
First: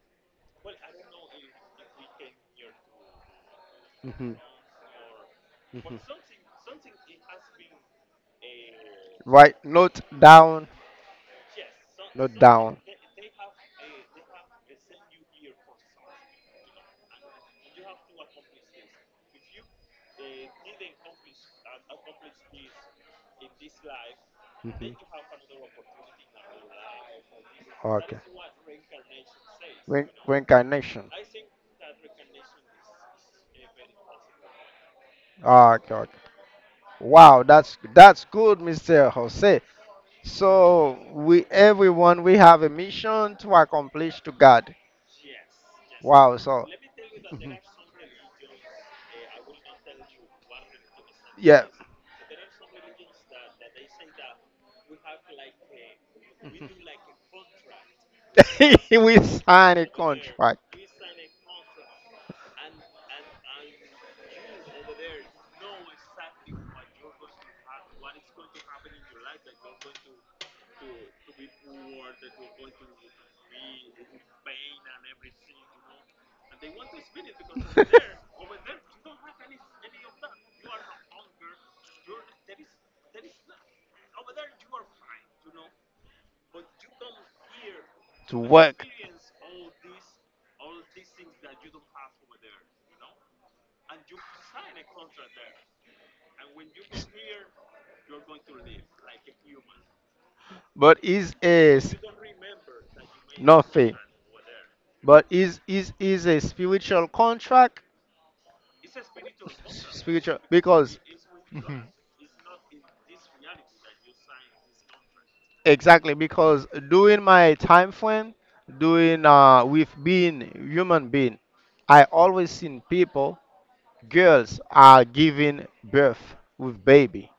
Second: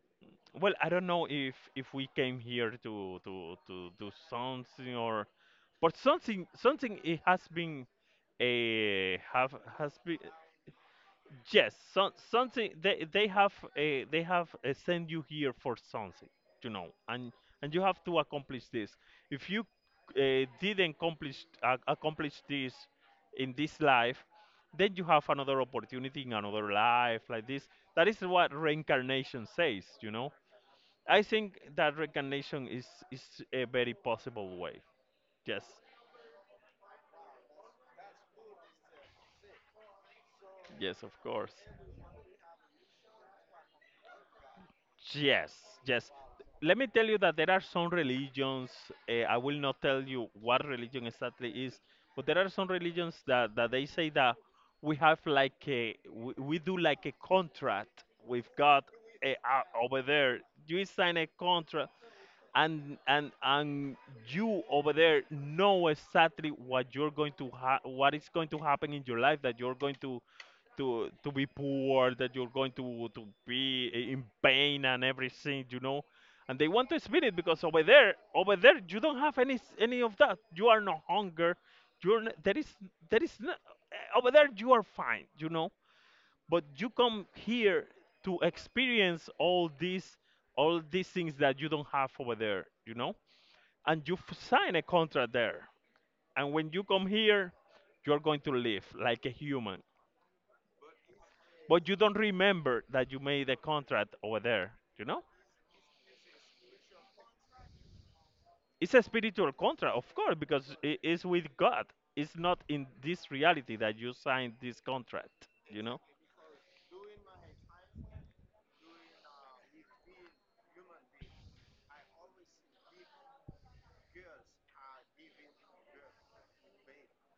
B: well, I don't know if if we came here to to to do
A: hmm
B: something, or but
A: hmm
B: something something it has been, a have
A: Right.
B: has
A: Note
B: been.
A: down.
B: Yes, some
A: Note
B: something,
A: down.
B: they they have uh, they have uh, sent you here for something, you know, and and you have to accomplish this. If you uh, didn't accomplish uh, accomplish this in this life,
A: Hmm.
B: then you have another opportunity in another life like this. That
A: Okay.
B: is what reincarnation says,
A: Re-
B: you know.
A: reincarnation.
B: I think that reincarnation is is a very possible way. Yes,
A: Ah, okay. Okay. Wow, that's that's good, Mister Jose. So
B: yes, of
A: we
B: course.
A: everyone we have a mission to accomplish to God.
B: Yes, yes.
A: Wow, so
B: Let me tell you that there are some religions. Uh, I will not tell you what religion exactly
A: yeah.
B: is, but there are some religions that, that they say that we have like a we, we do like a contract with God
A: We
B: uh,
A: sign
B: uh,
A: a
B: over there.
A: contract.
B: You sign a contract, and and and you over there know exactly what you're going to ha- what is going to happen in your life, that you're going to to to be poor, that you're going to to be i- in pain and everything, you know. And they want to spin it because over there, over there, you don't have any s- any of that. You are no hunger. You're n- there is there is no, over there you are fine, you know. But you come here
A: To
B: to
A: work,
B: experience all these, all these things that you don't have over there, you know. And you f- sign a contract there. And when you come here, you're going to live like a human,
A: but is a
B: but
A: s-
B: you don't remember that you made a
A: nothing.
B: contract over there, you know.
A: But is is is a spiritual contract,
B: It's a spiritual contract, of course,
A: spiritual
B: because it
A: because.
B: is with
A: Mhm.
B: God. It's not in this reality that you signed this contract, you know.
A: Exactly, because during my time frame, doing uh with being human being, I always seen people, girls are giving birth with baby.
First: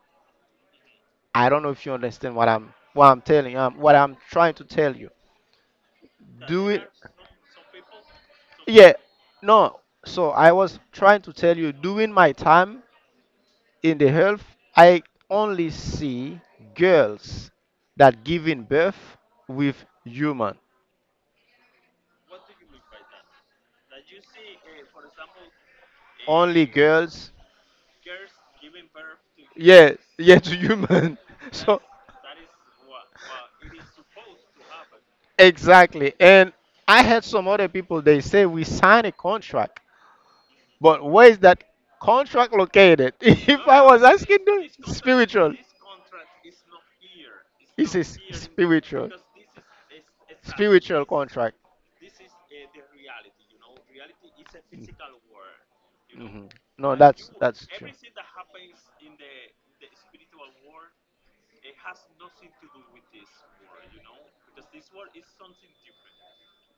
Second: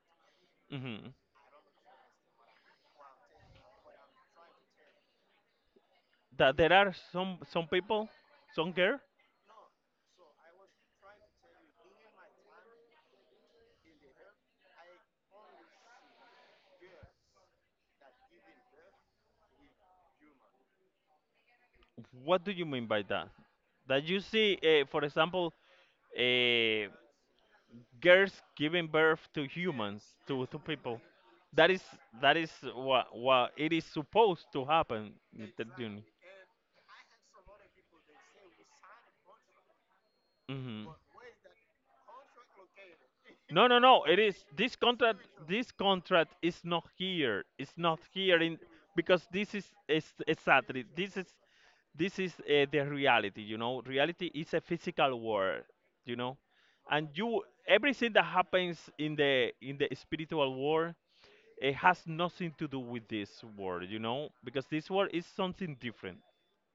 B: Hmm,
A: I don't know if you understand what I'm what I'm telling um what I'm trying to tell you.
B: that
A: Do
B: there
A: it.
B: are some some people, some
A: Yeah.
B: girl.
A: No. So I was trying to tell you during my time in the health, I only see girls that giving birth with human.
B: What do you mean by that? That you see, uh, for example,
A: Only
B: uh,
A: girls.
B: girls giving birth to
A: Yeah.
B: humans,
A: Yeah.
B: to
A: To
B: to people?
A: human.
B: That
A: So
B: is, that is what what it is supposed to happen, Mr. Junior.
A: exactly. And I had some other people. They say we sign a contract.
B: Hmm.
A: But where is that contract located? If
B: No,
A: I
B: no,
A: was
B: no, it
A: asking
B: is
A: the
B: this contract.
A: spiritual,
B: This contract is not here, it's
A: he
B: not
A: says
B: here in,
A: spiritual,
B: because this is, is exactly
A: spiritual
B: this is,
A: contract.
B: this is, uh, the reality, you know. Reality is a physical world, you know.
A: Mhm. No,
B: And
A: that's
B: you,
A: that's true.
B: everything that happens in the, in the spiritual world, it has nothing to do with this word, you know, because this word is something different.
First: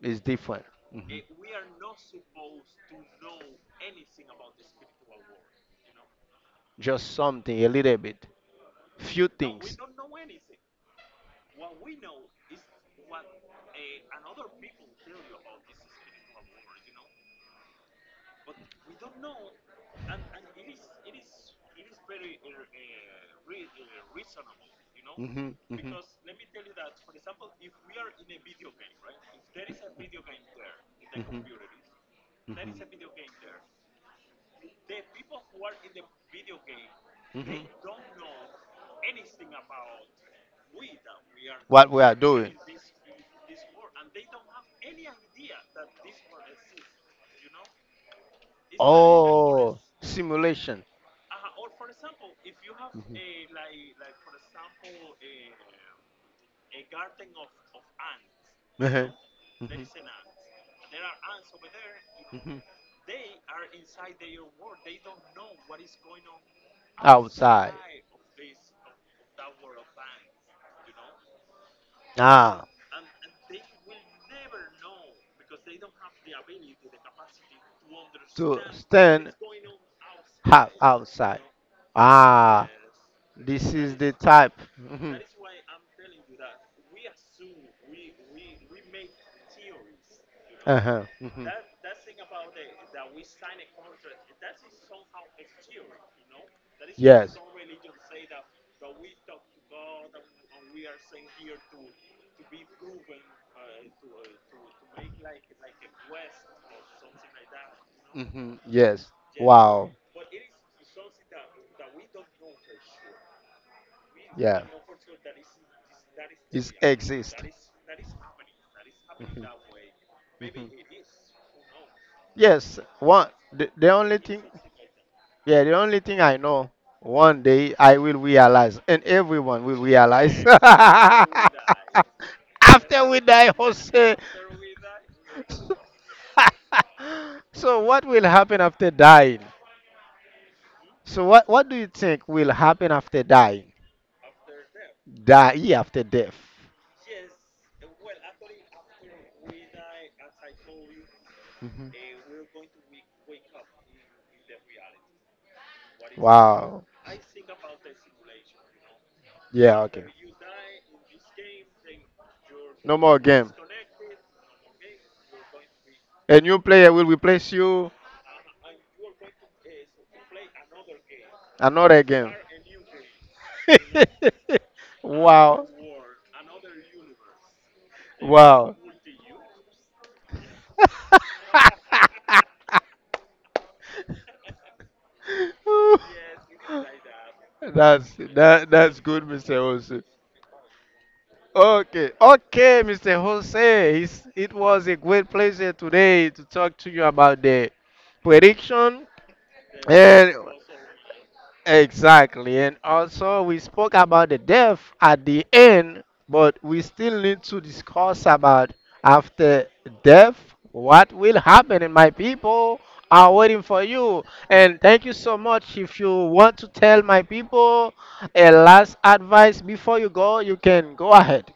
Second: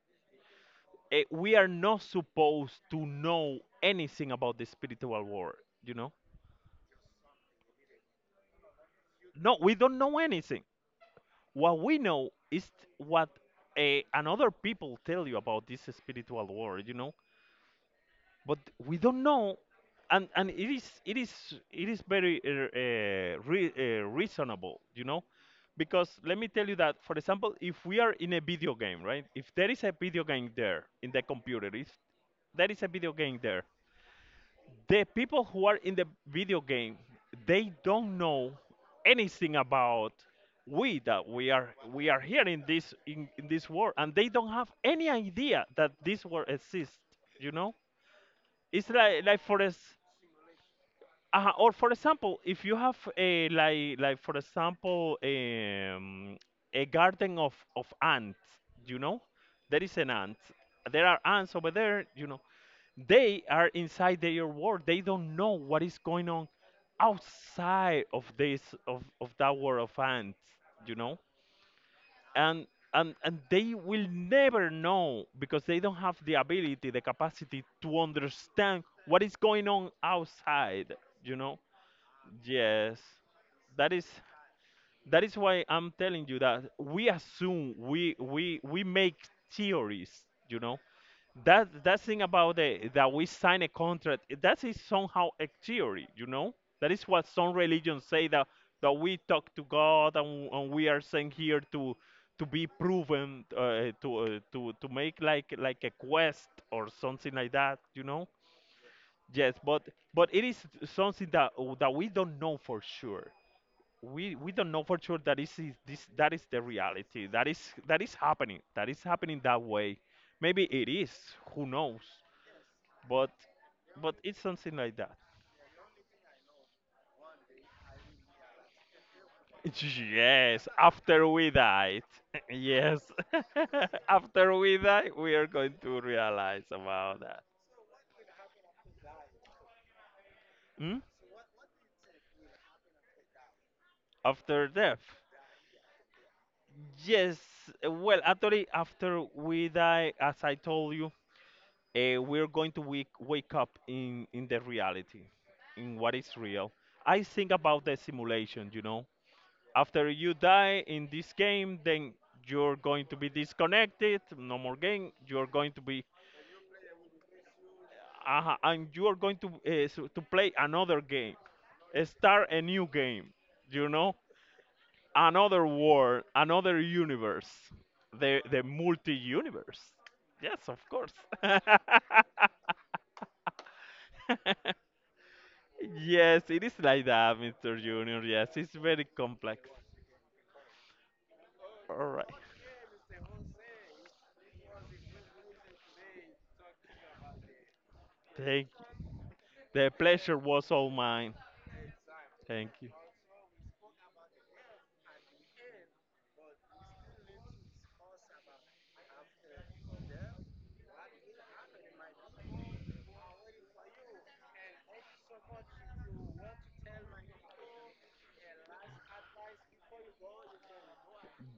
A: It's different. Mhm.
B: Eh, we are not supposed to know anything about the spiritual world, you know.
A: Just something, a little bit, few
B: No, we
A: things.
B: don't know anything. What we know is what, eh, another people tell you about this spiritual world, you know. But we don't know, and and it is it is it is very uh, uh, re, uh, reasonable, you know,
A: Mhm, mhm,
B: because let me tell you that, for example, if we are in a video game, right? If there is a video game there in the
A: mhm,
B: computer, if there is a
A: mhm.
B: video game there, the people who are in the video game,
A: Mhm.
B: they don't know anything about we, that we are,
A: What we
B: we
A: are
B: are here
A: doing.
B: in this, in, in this world, and they don't have any idea that this world exists, you know. It's like like for us,
A: Oh, simulation.
B: uh, or for example, if you have a, like like for example, um, a garden of of ants, you
A: Mhm.
B: know, there
A: Mhm.
B: is an ant. There are ants over there, you know.
A: Mhm.
B: They are inside their world. They don't know what is going on
A: Outside.
B: outside of this, of of that world of ants, you know.
A: Ah,
B: And and and they will never know because they don't have the ability, the capacity to
A: to
B: understand what
A: stand
B: is going on
A: half
B: outside, you
A: outside.
B: know.
A: Ah.
B: Yes,
A: This
B: that
A: is
B: is,
A: the type. Mhm.
B: that is why I'm telling you that we assume, we we we make theories, you know.
A: Uh-huh. Mhm.
B: That, that thing about the, that we sign a contract, that is somehow a theory, you know. That is what
A: Yes.
B: some religions say, that that we talk to God, and, and we are sent here to to be proven, uh, to, uh, to to make like like a quest or something like that, you know.
A: Hmm. Yes.
B: Yes, but
A: Wow.
B: but it is something that, that we don't know for sure. we we
A: Yeah.
B: don't know for sure that is is this, that is the
A: It
B: reality,
A: exists.
B: that is, that is happening, that is happening
A: Mhm.
B: that way. Maybe it is, who knows,
A: Yes, one.
B: but
A: The, the
B: but
A: only
B: it's
A: thing,
B: something like that.
A: yeah, the only thing I know, one day I will realize, and everyone will realize.
B: Yes, after we died. Yes.
A: After we die, Jose.
B: After we die we are going to realize about that.
A: So what will happen after dying?
B: Hmm?
A: So what what do you think will happen after dying?
B: After death?
A: Die after death.
B: Yes, well actually after we die, as I told you,
A: Mhm.
B: uh, we're going to wake, wake up in, in the reality, in what is real.
A: Wow.
B: I think about the simulation, you know.
A: Yeah. Okay.
B: After you die in this game, then you're
A: No
B: going to
A: more
B: be
A: game.
B: disconnected, no more game. You're going to be,
A: A new player will replace you
B: uh, and you're going to uh, so- to play another game,
A: another
B: uh,
A: game.
B: start a new game, you know, another
A: Wow.
B: world, another universe, the the
A: Wow.
B: multi universe. Yes, of course. Yes, it is like that, mister
A: that's
B: Junior. Yes,
A: that
B: it's
A: that's
B: very
A: good, Mister
B: complex.
A: Jose.
B: All
A: Okay,
B: right.
A: okay, Mister Jose. It's, it was a great pleasure today to talk to you about the
B: Thank.
A: prediction,
B: The
A: and
B: pleasure was all mine.
A: exactly.
B: Thank
A: And
B: you.
A: also, we spoke about the death at the end, but we still need to discuss about after death, what will happen. And my people are waiting for you. And thank you so much. If you want to tell my people a last advice before you go, you can go ahead.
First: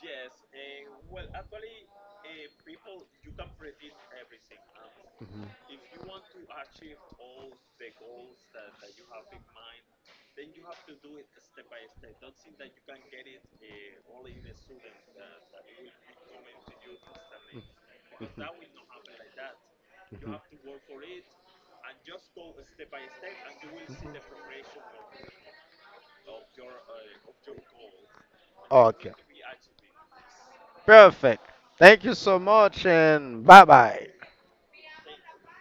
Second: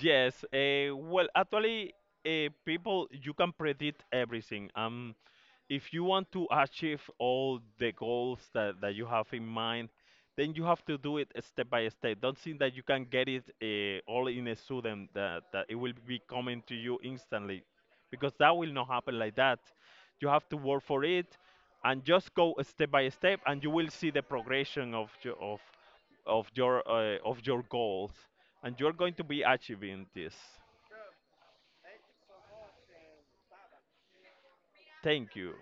B: Yes, uh, well, actually, uh, people, you can predict everything. Um,
A: Mhm.
B: if you want to achieve all the goals that, that you have in mind, then you have to do it step by step. Don't think that you can get it uh, all in a sudden, that, that it will be coming to you instantly, because that will not happen like that. You have to work for it and just go step by step, and you will see the progression of your, of, of your, uh, of your goals, and you're
A: Okay.
B: going to be achieving this.
A: Perfect. Thank you so much, and bye bye.
B: Thank you.